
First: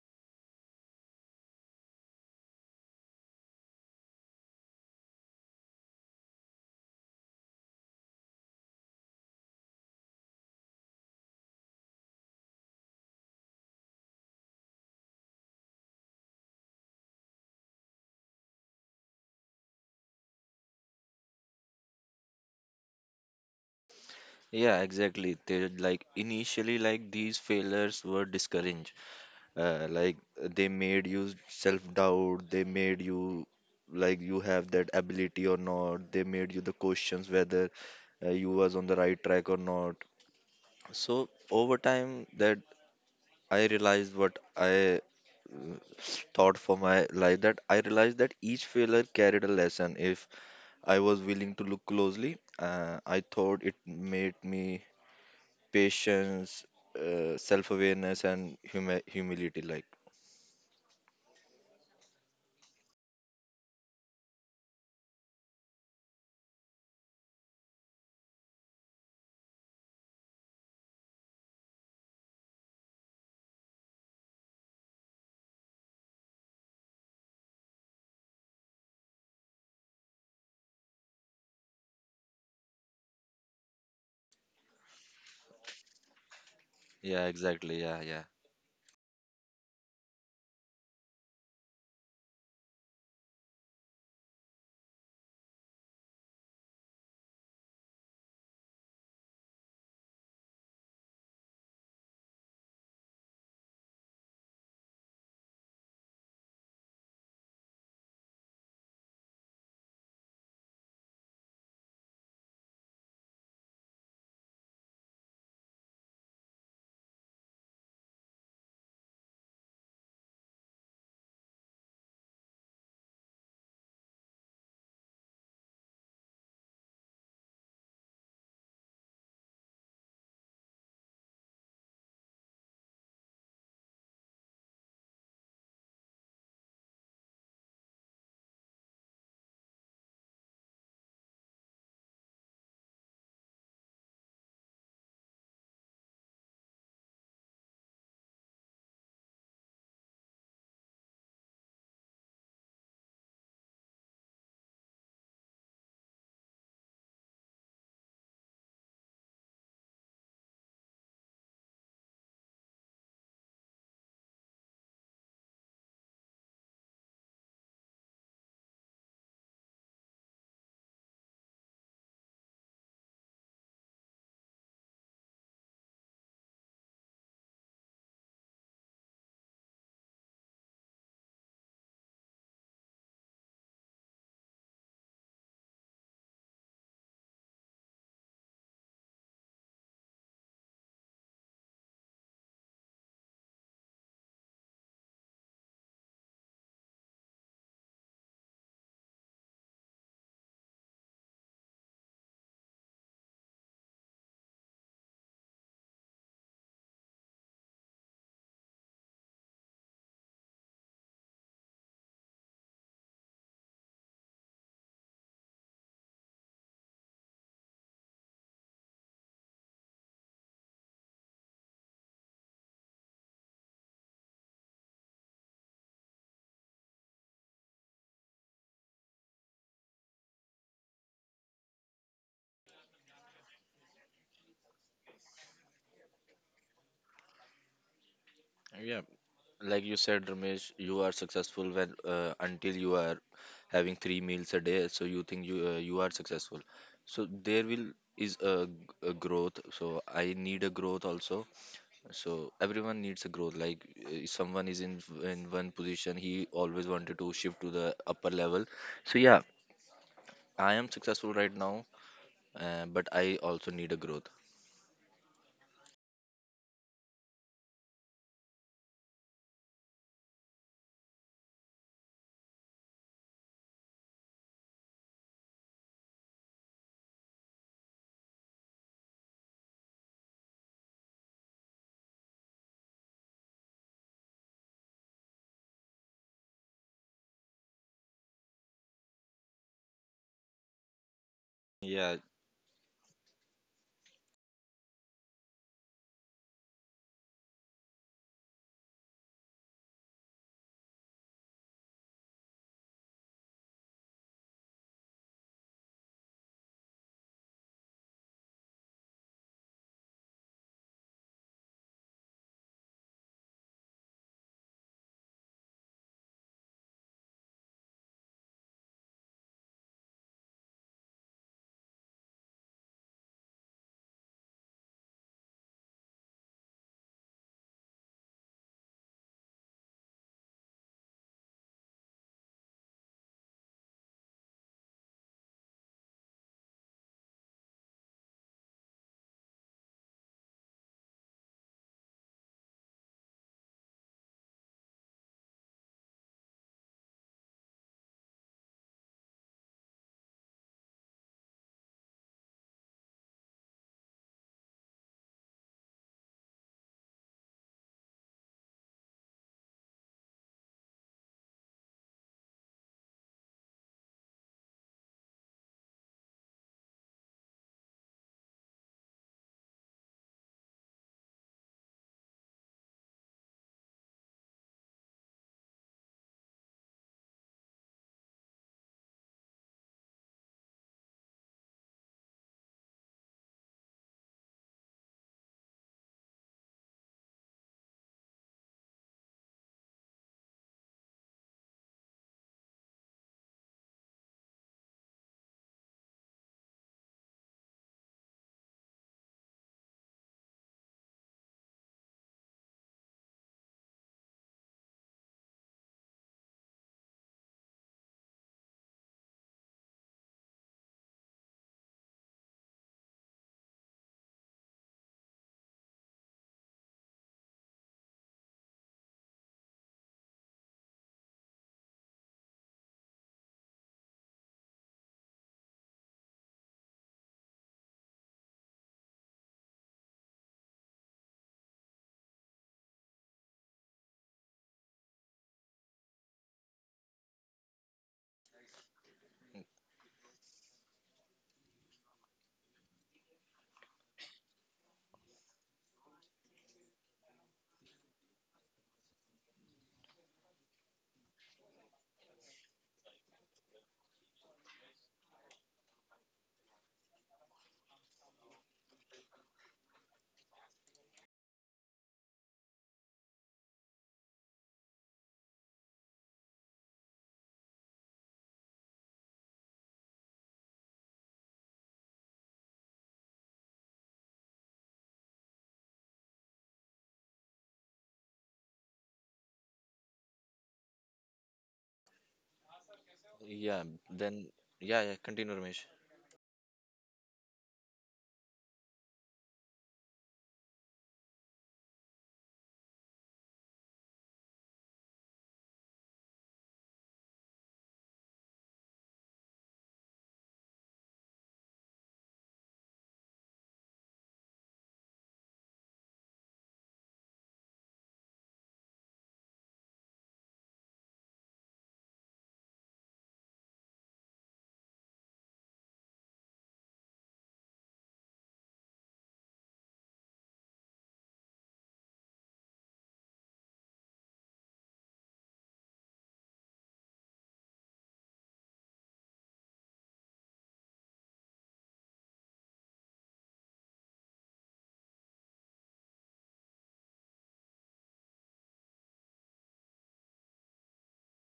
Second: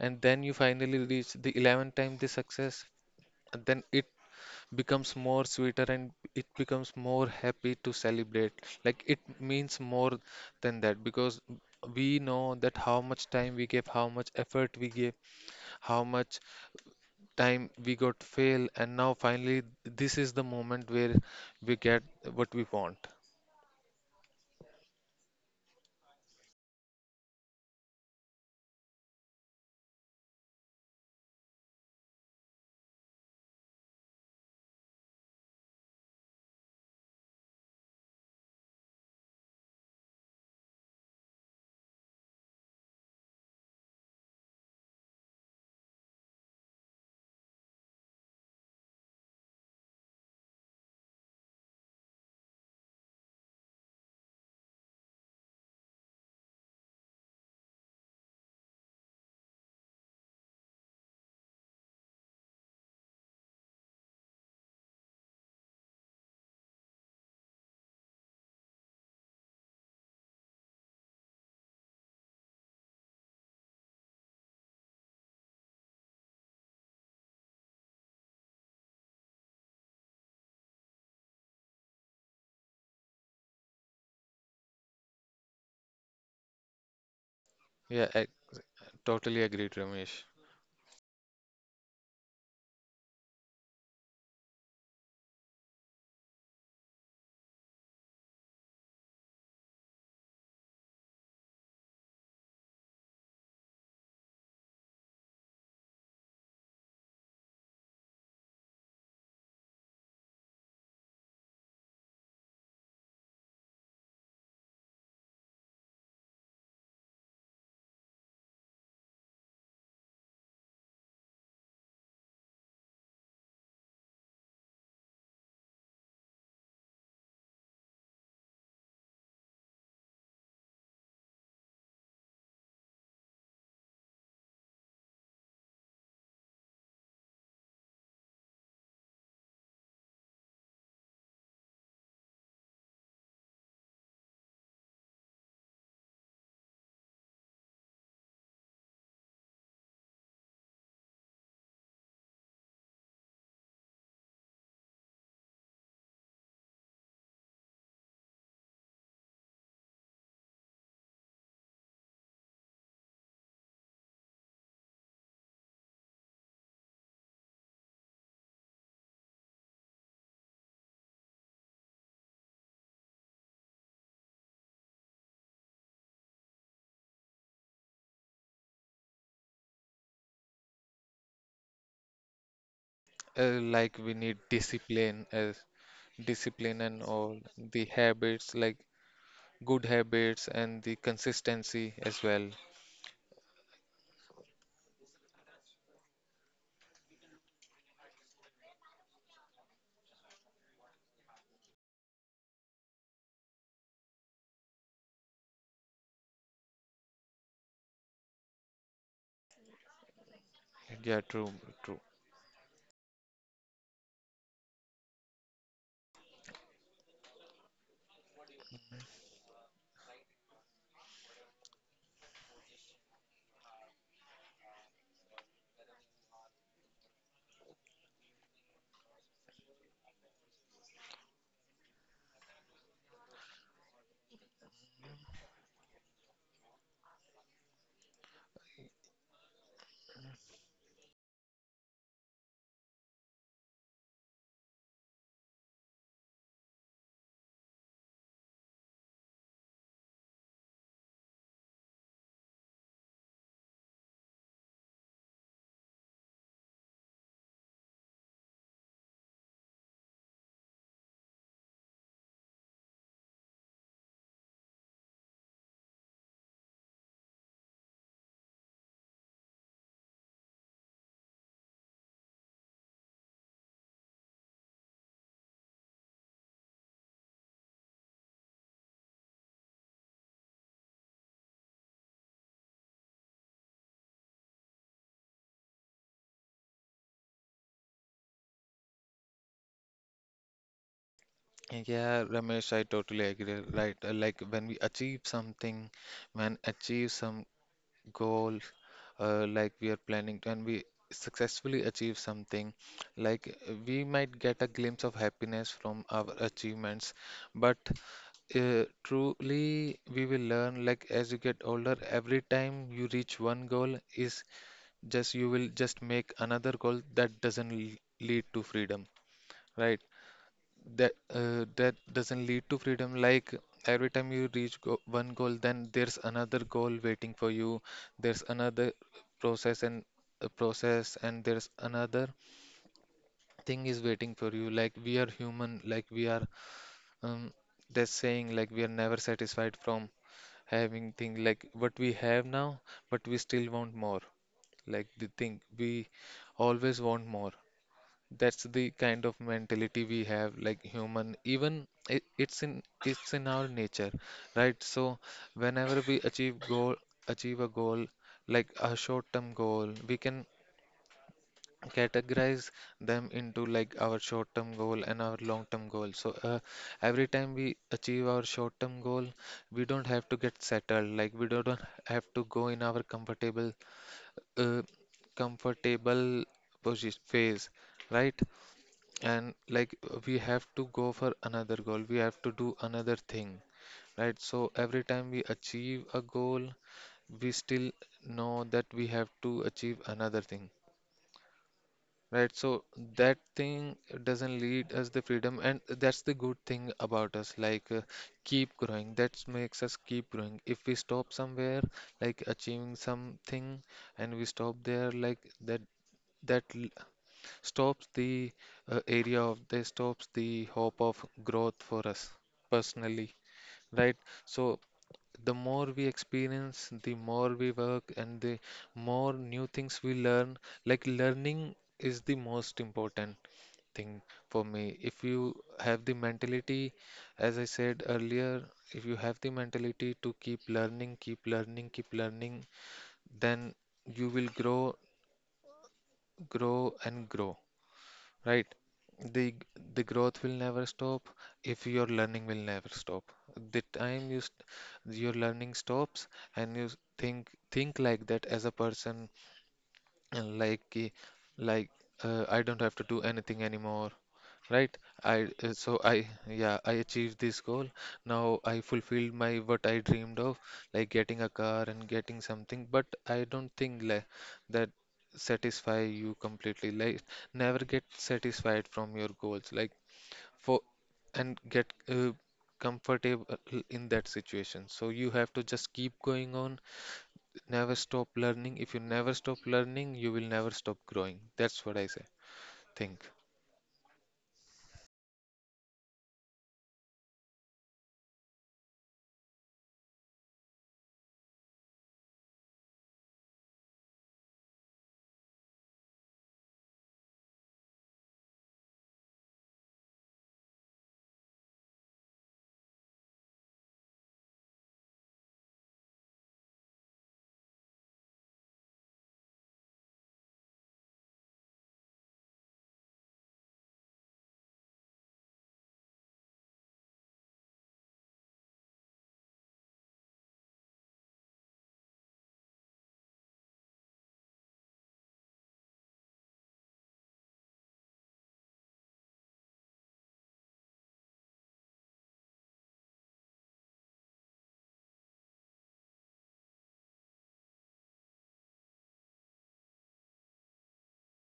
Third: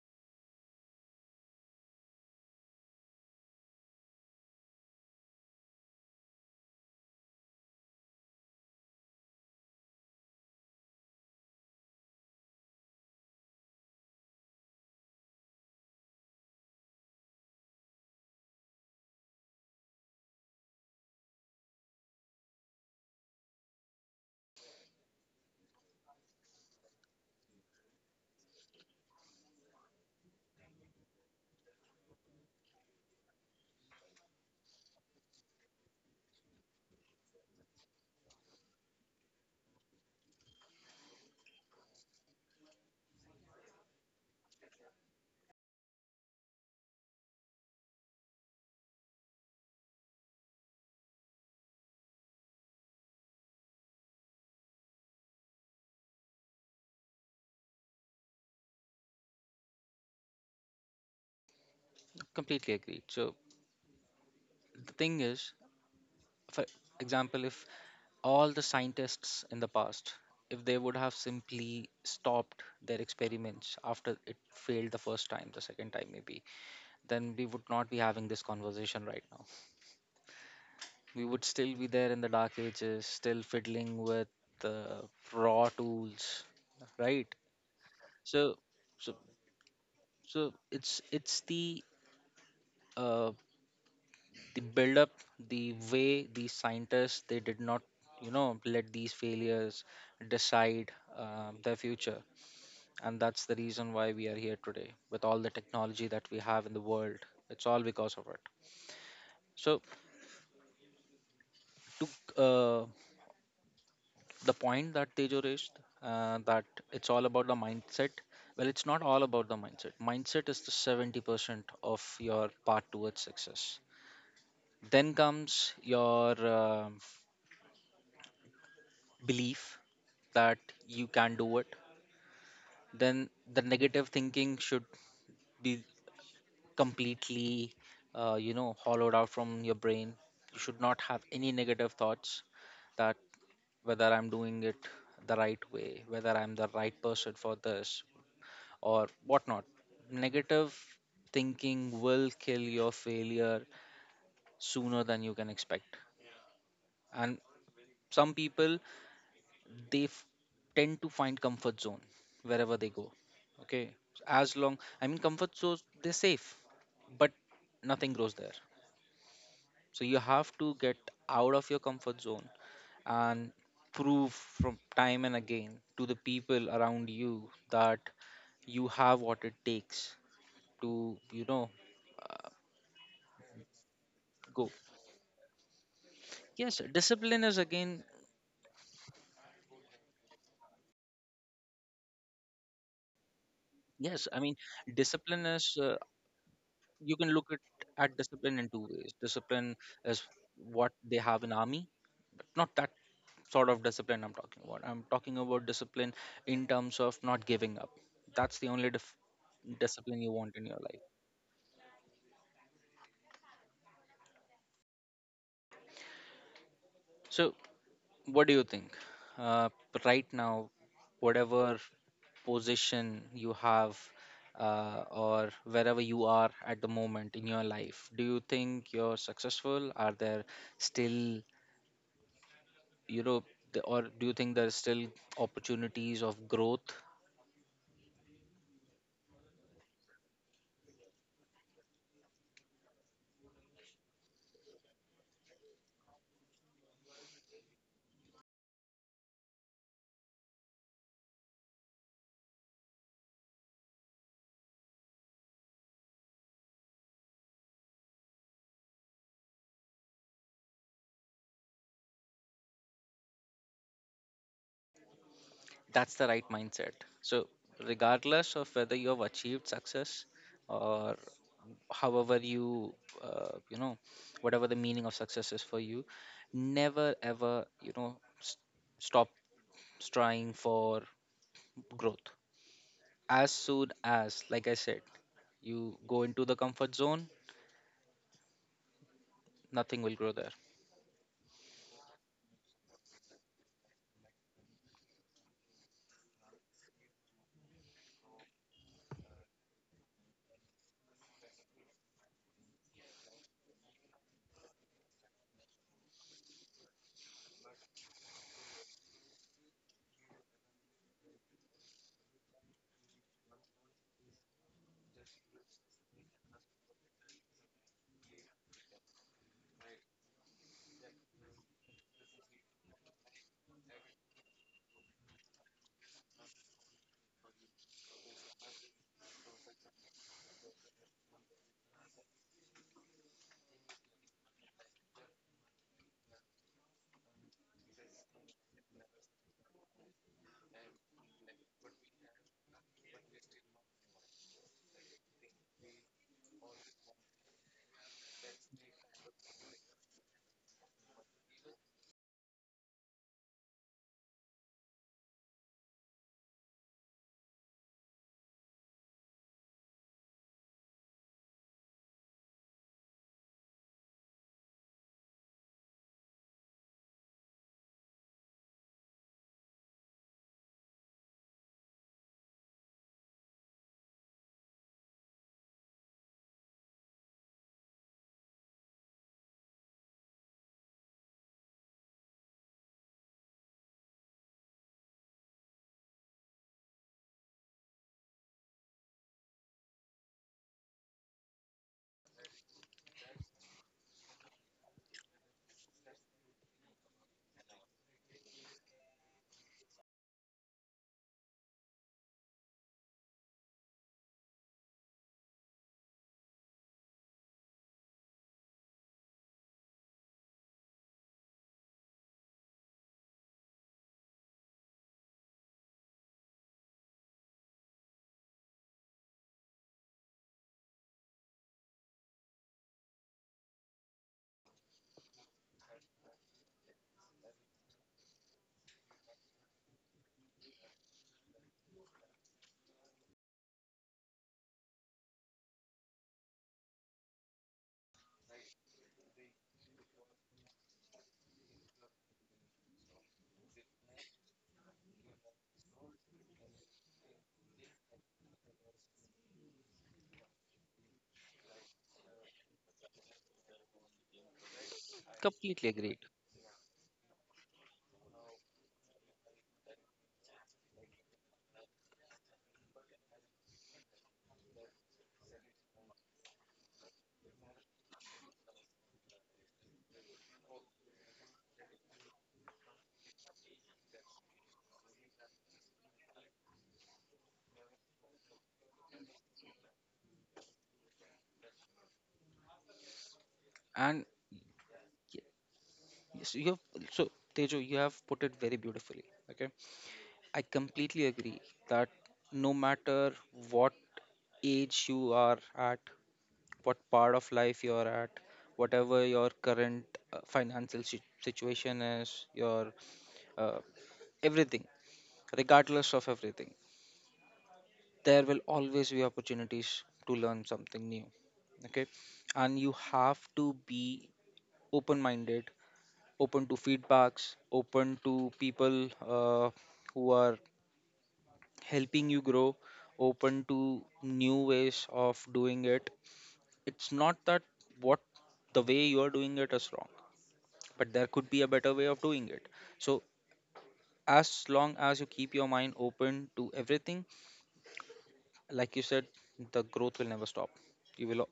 [SPEAKER 1] and then you finally reach the 11th time the success, and then it becomes more sweeter and it becomes more happy to celebrate, like it means more than that, because we know that how much time we gave, how much effort we gave, how much time we got fail, and now finally this is the moment where we get what we want.
[SPEAKER 2] Yeah, exactly. They like initially like these failures were discouraging, like they made you self-doubt, they made you like you have that ability or not, they made you the questions whether you was on the right track or not. So over time that I realized what I thought for my life, that I realized that each failure carried a lesson. If I was willing to look closely, I thought it made me patience, self-awareness and humility. Like
[SPEAKER 3] Completely agreed. So the thing is, for example, if all the scientists in the past, if they would have simply stopped their experiments after it failed the first time, the second time, maybe then we would not be having this conversation right now. We would still be there in the dark ages, still fiddling with uh, raw tools,
[SPEAKER 2] yeah,
[SPEAKER 3] right?
[SPEAKER 2] exactly, yeah,
[SPEAKER 1] Yeah,
[SPEAKER 2] yeah.
[SPEAKER 1] I
[SPEAKER 3] So, so,
[SPEAKER 1] totally agreed, Ramesh.
[SPEAKER 3] so it's uh, the build up, the way these scientists they did not, let these failures decide their future, and that's the reason why we are here today with all the technology that we have in the world. It's all because of it. So to the point that Tejo raised, that it's all about the mindset. Well, it's not all about the mindset. Mindset is the 70% of your path towards success. Then comes your belief that you can do it. Then the negative thinking should be completely, hollowed out from your brain. You should not have any negative thoughts that whether I'm doing it the right way, whether I'm the right person for this, or whatnot. Negative thinking will kill your failure sooner than you can expect. And some people, they f- tend to find comfort zone wherever they go. Okay. As long, I mean, comfort zone, they're safe, but nothing grows there. So you have to get out of your comfort zone and prove from time and again to the people around you that you have what it takes to, uh,
[SPEAKER 1] Like we need
[SPEAKER 3] go.
[SPEAKER 1] discipline as discipline
[SPEAKER 3] Yes,
[SPEAKER 1] and all
[SPEAKER 3] discipline is
[SPEAKER 1] the
[SPEAKER 3] again,
[SPEAKER 1] habits, like good habits and the consistency as well.
[SPEAKER 3] yes, I mean, discipline is, you can look at discipline in two ways. Discipline is what they have in army, but not that sort of discipline I'm talking about. I'm talking about discipline in terms of not giving up. That's the only discipline you want in your life.
[SPEAKER 1] Yeah, true, true.
[SPEAKER 3] So what do you think? Uh, right now, whatever position you have, or wherever you are at the moment in your life, do you think you're successful? Are there still, you know, or do you think there's still opportunities of growth?
[SPEAKER 2] Yeah, like you said, Ramesh, you are successful when until you are having three meals a day. So you think you are successful. So there will is a, g- a growth. So I need a growth also. So everyone needs a growth. Like if someone is in one position, he always wanted to shift to the upper level. So yeah, I am successful right now, but I also need a growth.
[SPEAKER 3] That's the right mindset. So, regardless of whether you have achieved success or however you you know whatever the meaning of success is for you, never ever, s- stop trying for growth. As soon as, like I said, you go into the comfort zone, nothing will grow there.
[SPEAKER 2] Yeah.
[SPEAKER 1] Yeah, Ramesh, I totally agree. Right, like when we achieve something, when achieve some goal, like we are planning, when we successfully achieve something, like we might get a glimpse of happiness from our achievements, but truly we will learn. Like as you get older, every time you reach one goal is just you will just make another goal that doesn't lead to freedom. Right, that that doesn't lead to freedom, like every time you reach go one goal, then there's another goal waiting for you, there's another process and process, and there's another thing is waiting for you. Like we are human, like we are um that's saying like we are never satisfied from having thing like what we have now, but we still want more. Like the thing we always want more. That's the kind of mentality we have, like human. Even it, it's in our nature, right? So whenever we achieve goal, achieve a goal, like a short-term goal, we can categorize them into like our short-term goal and our long-term goal. So every time we achieve our short-term goal, we don't have to get settled. Like we don't have to go in our comfortable uh, comfortable position phase, right? And like we have to go for another goal. We have to do another thing, right? So every time we achieve a goal, we still know that we have to achieve another thing, right? So that thing doesn't lead us the freedom, and that's the good thing about us, like keep growing. That makes us keep growing. If we stop somewhere, like achieving something, and we stop there, like that stops the area of they stops the hope of growth for us personally, right? So the more we experience, the more we work, and the more new things we learn. Like learning is the most important thing for me. If you have the mentality, as I said earlier, if you have the mentality to keep learning, keep learning, keep learning, then you will grow, grow and grow, right? The the growth will never stop if your learning will never stop. The time you st your learning stops and think like that as a person, and like I don't have to do anything anymore, right? I
[SPEAKER 3] Completely
[SPEAKER 1] so
[SPEAKER 3] agreed.
[SPEAKER 1] I Yeah, I achieved this goal. Now I fulfilled my what I dreamed of, like getting a car and getting something. But I don't think like that satisfy you completely. Like never get satisfied from your goals. Like for and get comfortable in that situation. So you have to just keep going on. Never stop learning. If you never stop learning, you will never stop growing. That's what I say. Think.
[SPEAKER 2] Yeah.
[SPEAKER 3] And
[SPEAKER 2] Then yeah, yeah.
[SPEAKER 3] y-
[SPEAKER 2] Continue, Ramesh.
[SPEAKER 3] yes, you have, so Tejo, you have put it very beautifully. Okay. I completely agree that no matter what age you are at, what part of life you're at, whatever your current financial situation is, your uh, everything, regardless of everything, there will always be opportunities to learn something new. Okay, and you have to be open minded, open to feedbacks, open to people who are helping you grow, open to new ways of doing it. It's not that what the way you are doing it is wrong, but there could be a better way of doing it. So, as long as you keep your mind open to everything, like you said, the growth will never stop. You will,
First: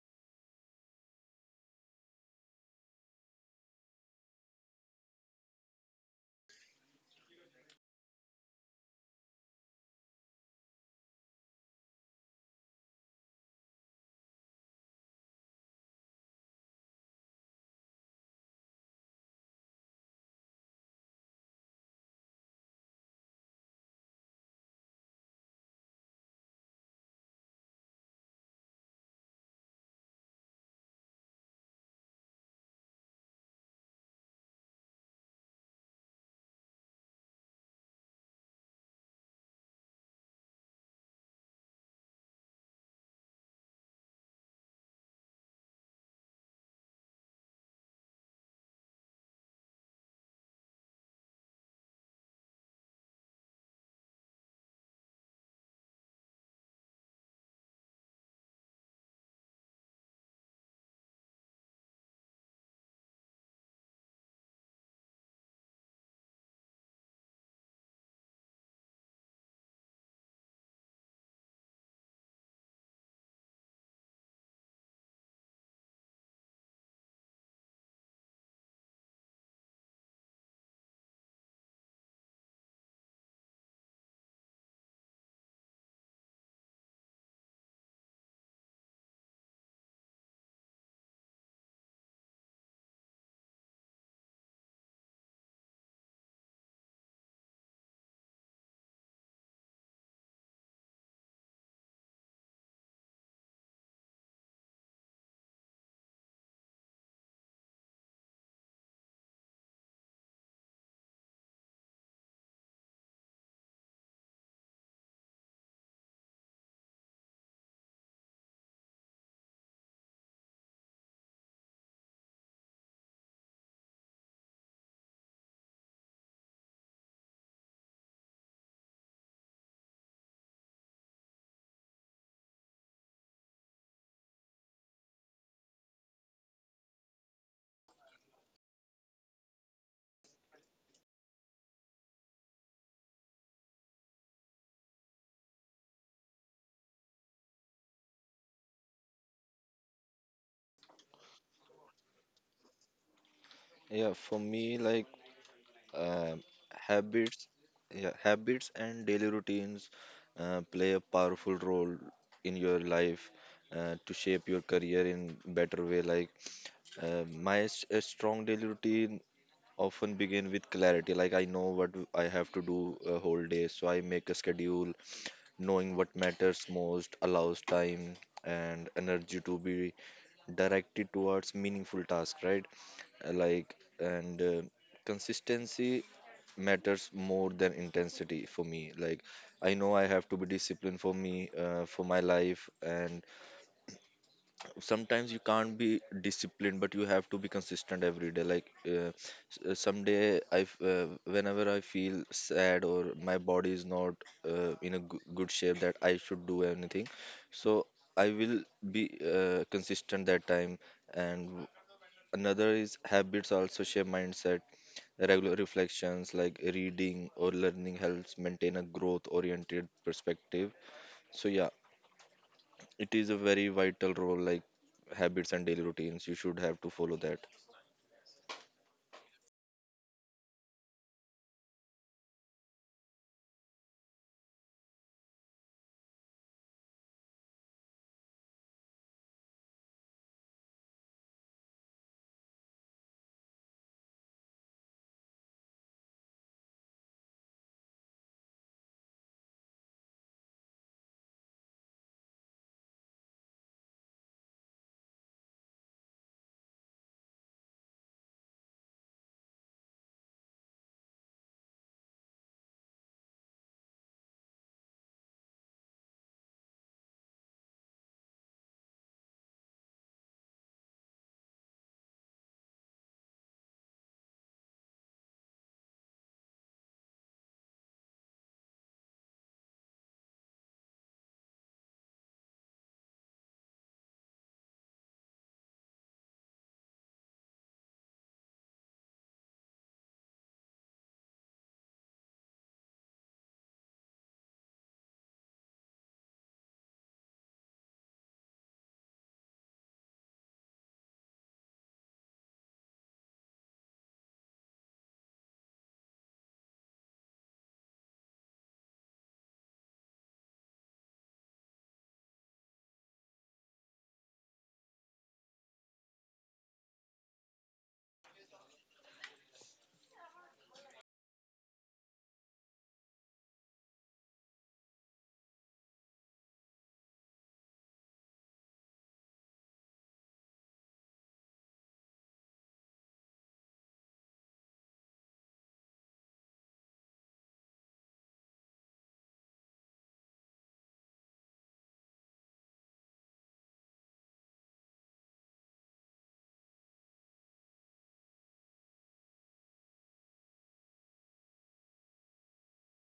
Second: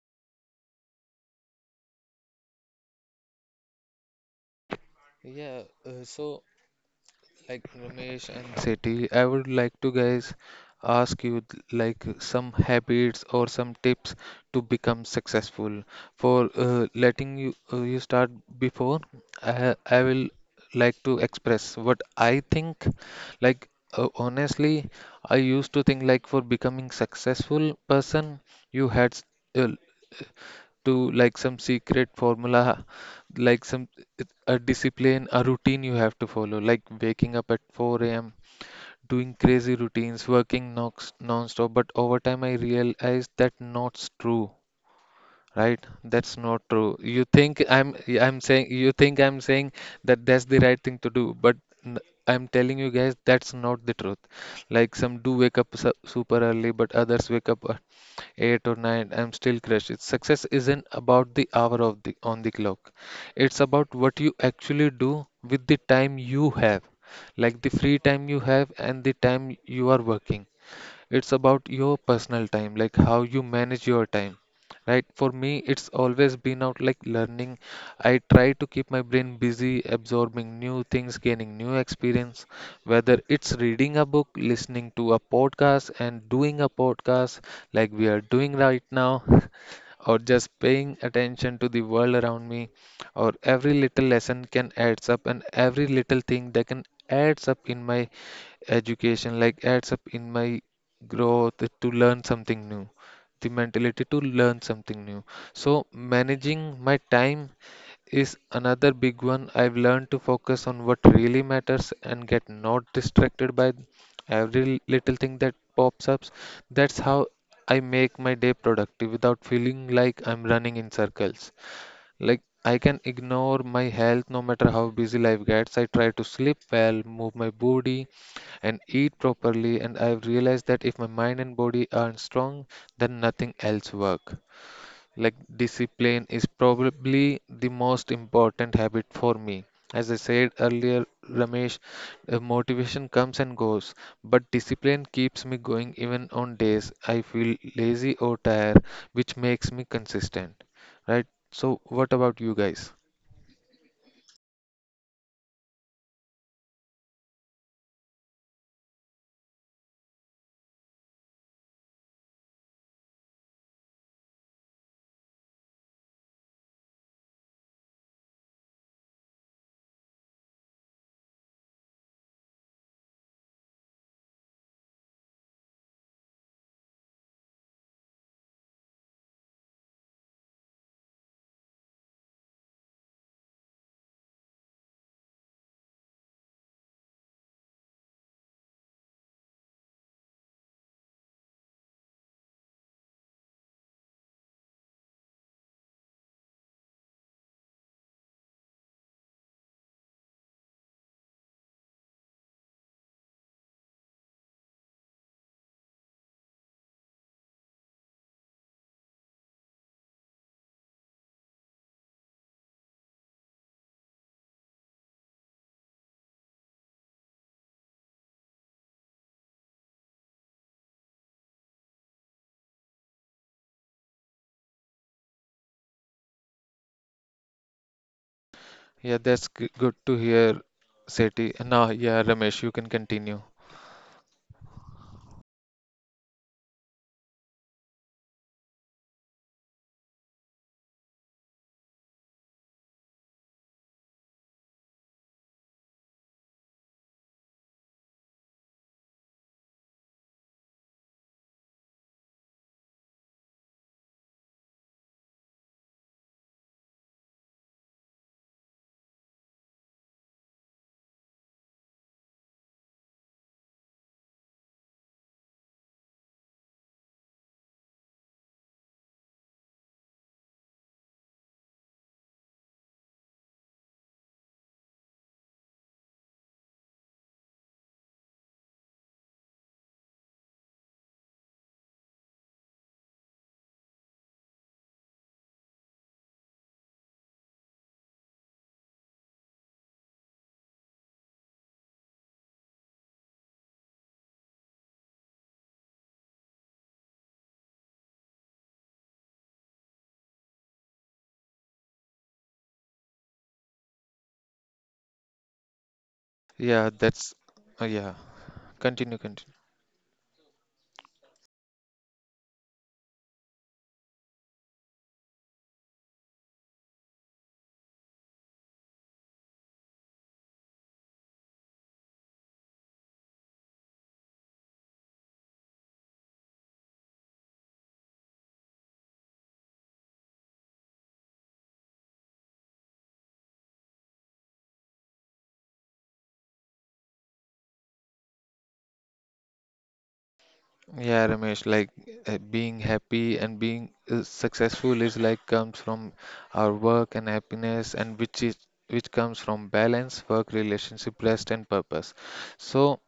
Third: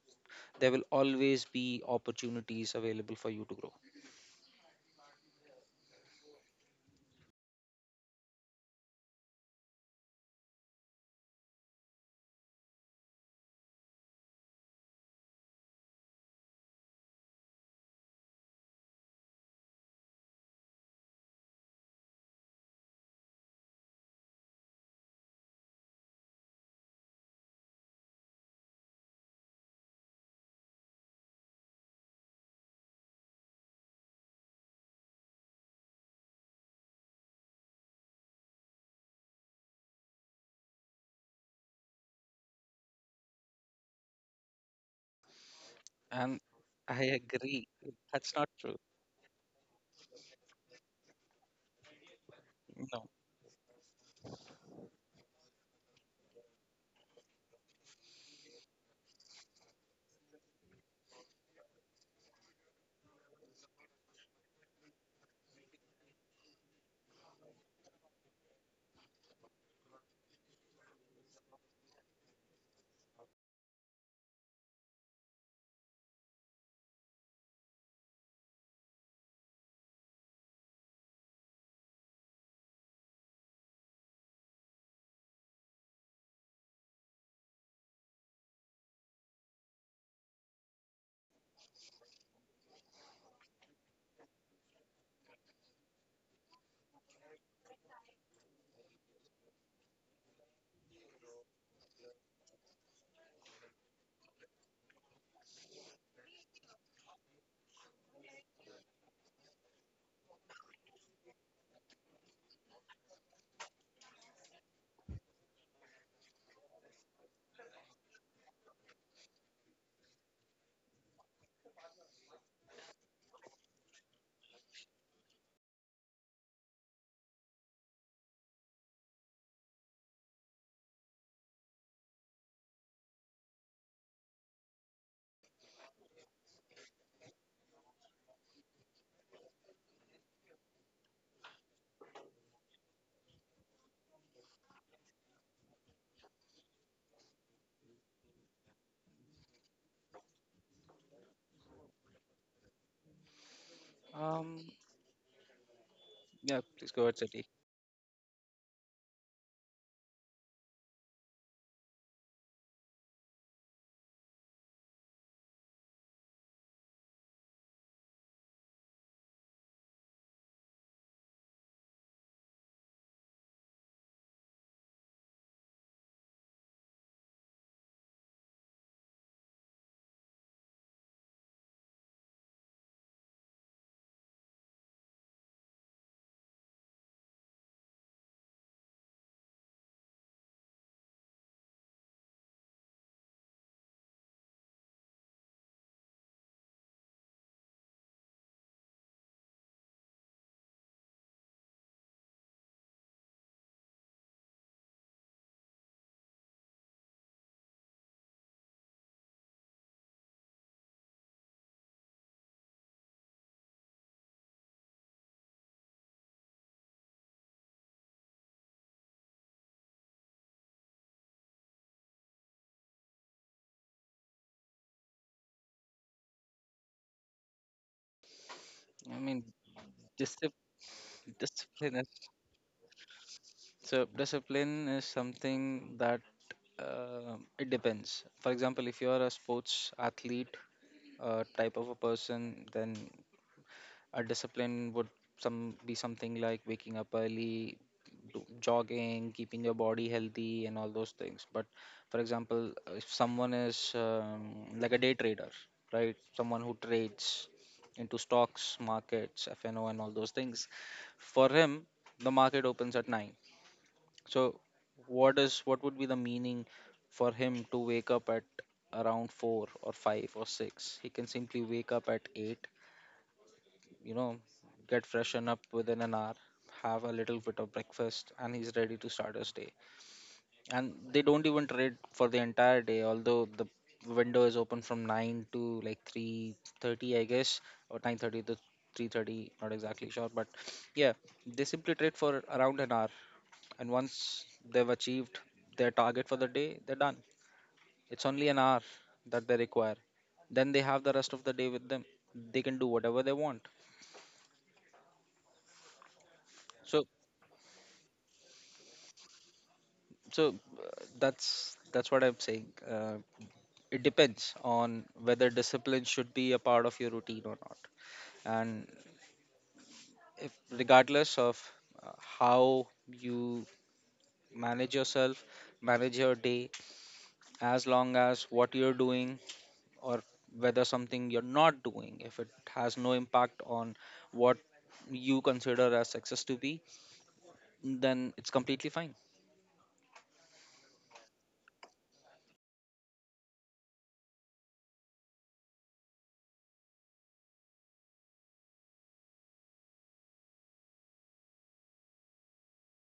[SPEAKER 3] there will always be opportunities available for you to grow.
[SPEAKER 1] Yeah, so like Ramesh and Seti, I would like to guys ask you like some habits or some tips to become successful. For letting you start before, I will like to express what I think. Like honestly, I used to think like for becoming successful person, you had s- uh, to like some secret formula, like some a discipline, a routine you have to follow, like waking up at 4 a.m., doing crazy routines, working non-stop. But over time, I realized that not true. Right? That's
[SPEAKER 3] And
[SPEAKER 1] not true.
[SPEAKER 3] I
[SPEAKER 1] You think
[SPEAKER 3] agree. That's
[SPEAKER 1] I'm
[SPEAKER 3] not
[SPEAKER 1] saying
[SPEAKER 3] true.
[SPEAKER 1] you think I'm saying that that's the right thing to do, but n- I'm telling you
[SPEAKER 3] No.
[SPEAKER 1] guys that's not the truth. Like some do wake up super early, but others wake up 8 or 9, I'm still crushed. It's success isn't about the hour of the on the clock, it's about what you actually do with the time you have, like the free time you have and the time you are working. It's about your personal time, like how you manage your time, right? For me, it's always been out like learning. I try to keep my brain busy, absorbing new things, gaining new experience, whether it's reading a book, listening to a podcast, and doing a podcast like we are doing right now. *laughs* Or just paying attention to the world around me, or every little lesson can adds up, and every little thing that can adds up in my education, like adds up in my growth, to learn something new, the mentality to learn something new. So managing my time is another big one. I've learned to focus on what really matters and get not distracted by every little thing that pops up. That's how I make my day productive without feeling like I'm running in circles. Like I can ignore my health no matter how busy life gets. I try to sleep well, move my body, and eat properly, and I've realized that if my mind and body aren't strong, then nothing else work. Like discipline is probably the most important habit for me. As I said earlier, Ramesh, motivation comes and goes, but discipline keeps me going even on days I feel lazy or tired, which makes me consistent. Right? So, what about you guys?
[SPEAKER 2] Yeah. For
[SPEAKER 3] Um.
[SPEAKER 2] me, like. Um,
[SPEAKER 3] Yeah. Please go ahead, Sati.
[SPEAKER 2] habits Yeah, habits and daily routines play a powerful role in your life to shape your career in better way. Like my s- a strong daily routine often begin with clarity. Like I know what I have to do a whole day, so I make a schedule. Knowing what matters most allows time and energy to be directed towards meaningful tasks, right? Like and Consistency matters more than intensity for me. Like I know I have to be disciplined for me, for my life. And sometimes you can't be disciplined, but you have to be consistent every day. Like someday whenever I feel sad or my body is not in a good shape that I should do anything, so I will be consistent that time. And another is habits also shape mindset. Regular reflections like reading or learning helps maintain a growth oriented perspective. So yeah, it is a very vital role like habits and daily routines. You should have to follow that.
[SPEAKER 3] I
[SPEAKER 1] Yeah,
[SPEAKER 3] mean,
[SPEAKER 1] good to
[SPEAKER 3] discipline,
[SPEAKER 1] hear, Seti. Now,
[SPEAKER 3] discipline is,
[SPEAKER 1] yeah, Ramesh, you can continue.
[SPEAKER 3] so discipline is something that, it depends. For example, if you are a sports athlete type of a person, then a discipline would some be something like waking up early, do, jogging, keeping your body healthy, and all those things. But for example, if someone is like a day trader, right? Someone who trades into stocks, markets, FNO, and all those things. For him, the market opens at 9. So, what would be the meaning for him to wake up at around 4 or 5 or 6? He can simply wake up at 8, you know, get freshen up within an hour, have a little bit of breakfast, and he's ready to start his day. And they don't even trade for the entire day, although the window is open from 9 to like 3:30, I guess, or 9:30 to 3:30, not exactly sure. But yeah, they simply trade for around an hour, and once they've achieved their target for the day, they're done. It's only an hour that they require. Then they have the rest of the day with them. They can do whatever they want.
[SPEAKER 1] Yeah,
[SPEAKER 3] So,
[SPEAKER 1] that's yeah. Continue, continue.
[SPEAKER 3] so that's what I'm saying. It depends on whether discipline should be a part of your routine or not, and, if regardless of how you manage yourself, manage your day, as long as what you're doing or whether something you're not doing, if it has no impact on what you consider as success to be, then it's completely fine.
[SPEAKER 1] Yeah, Ramesh, like being happy and being successful is like comes from our work and happiness, and which comes from balance, work, relationship, rest, and purpose. So,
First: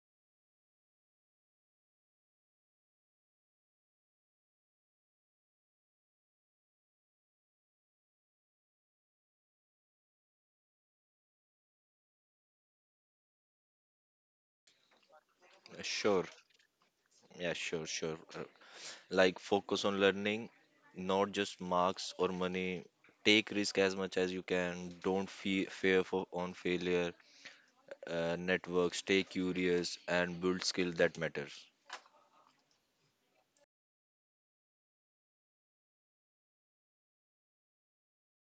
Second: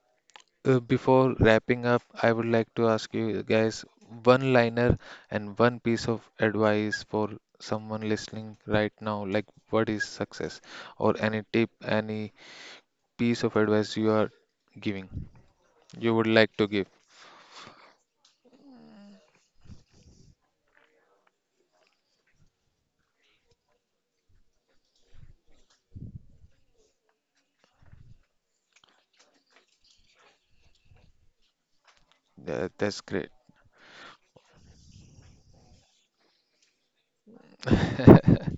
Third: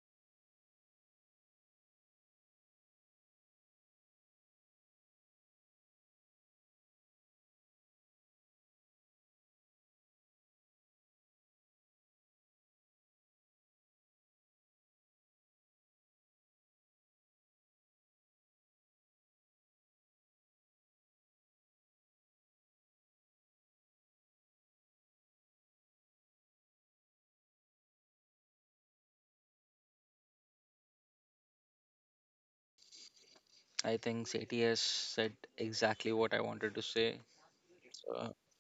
[SPEAKER 1] before wrapping up, I would like to ask you guys one liner and one piece of advice for someone listening right now. Like, what is success? Or any tip, any piece of advice you are giving? You
[SPEAKER 2] Sure.
[SPEAKER 1] would like to give.
[SPEAKER 2] Yeah, sure, sure. Like focus on learning, not just marks or money. Take risk as much as you can. Don't fear for on failure. Network. Stay curious and build skill that matters.
[SPEAKER 1] Yeah, that's great.
[SPEAKER 3] I think Satyas said exactly what I wanted to say. Uh,
[SPEAKER 1] *laughs*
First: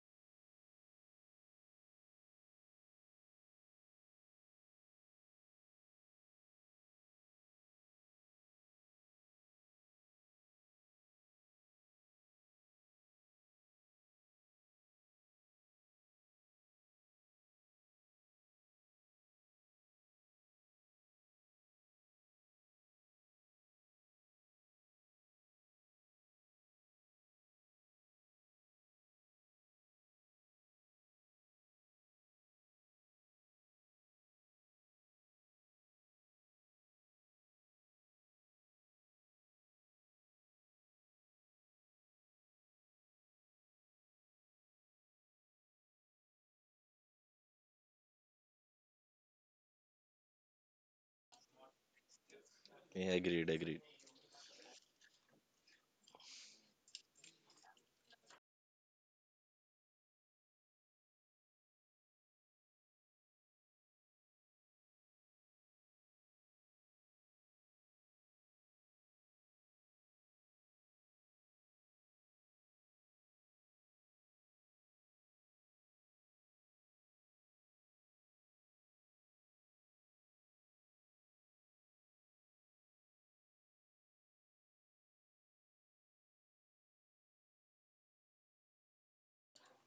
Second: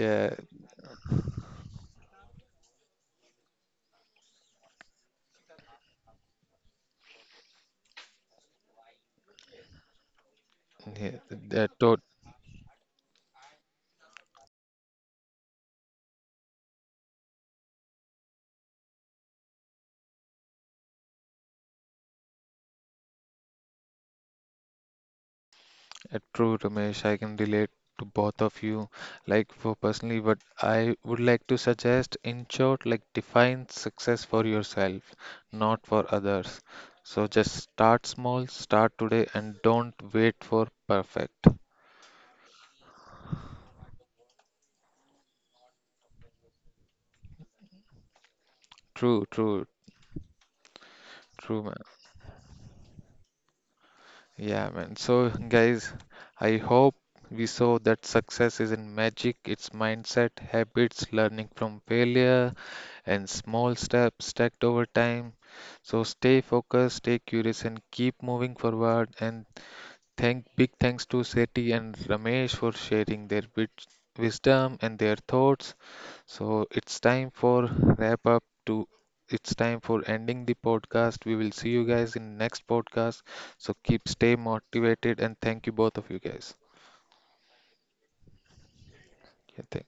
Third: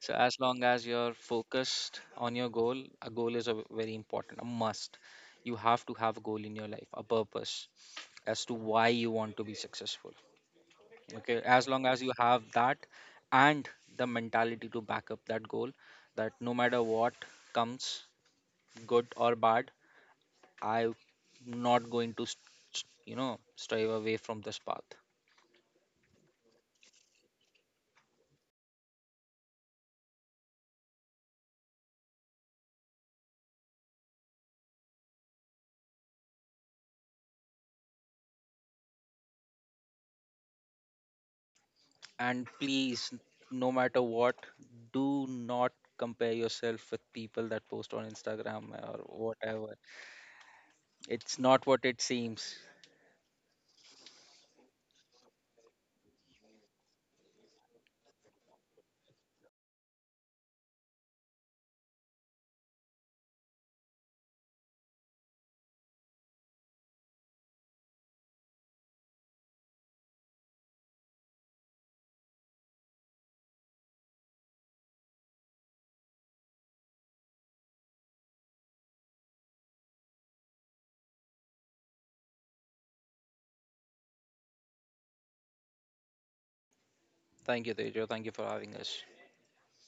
[SPEAKER 3] So as long as you're focused on your goal, a goal is a very important, a must. You have to have a goal in your life, a purpose as to why you want to be successful.
[SPEAKER 1] yeah,
[SPEAKER 3] Okay, as
[SPEAKER 1] that
[SPEAKER 3] long
[SPEAKER 1] to,
[SPEAKER 3] as you have that and the mentality to back up that goal, that no matter what comes, good or bad, I'm not going to, you know, strive away from this path.
[SPEAKER 1] true, Ramesh. I can relate to both of you, like for personally, but I would like to suggest, in short, like define success for yourself, not for others. So just start small, start today, and don't wait for perfect.
[SPEAKER 3] And please, no matter what, do not compare yourself with people that post on Instagram or
[SPEAKER 1] True, true,
[SPEAKER 3] whatever. It's not
[SPEAKER 1] true.
[SPEAKER 3] what it seems.
[SPEAKER 2] Yeah, agreed, agreed.
[SPEAKER 1] Yeah, man. So, guys, I hope we saw that success isn't magic, it's mindset, habits, learning from failure, and small steps stacked over time. So, stay focused, stay curious, and keep moving forward. And thank big thanks to Seti and Ramesh for sharing their wisdom and their thoughts. So it's time for wrap up to it's time for ending the podcast. We will see you guys in next podcast. So keep stay motivated and thank you both of you guys.
[SPEAKER 3] Thank you, Tejo. Thank you for having us.
[SPEAKER 1] Yeah, thank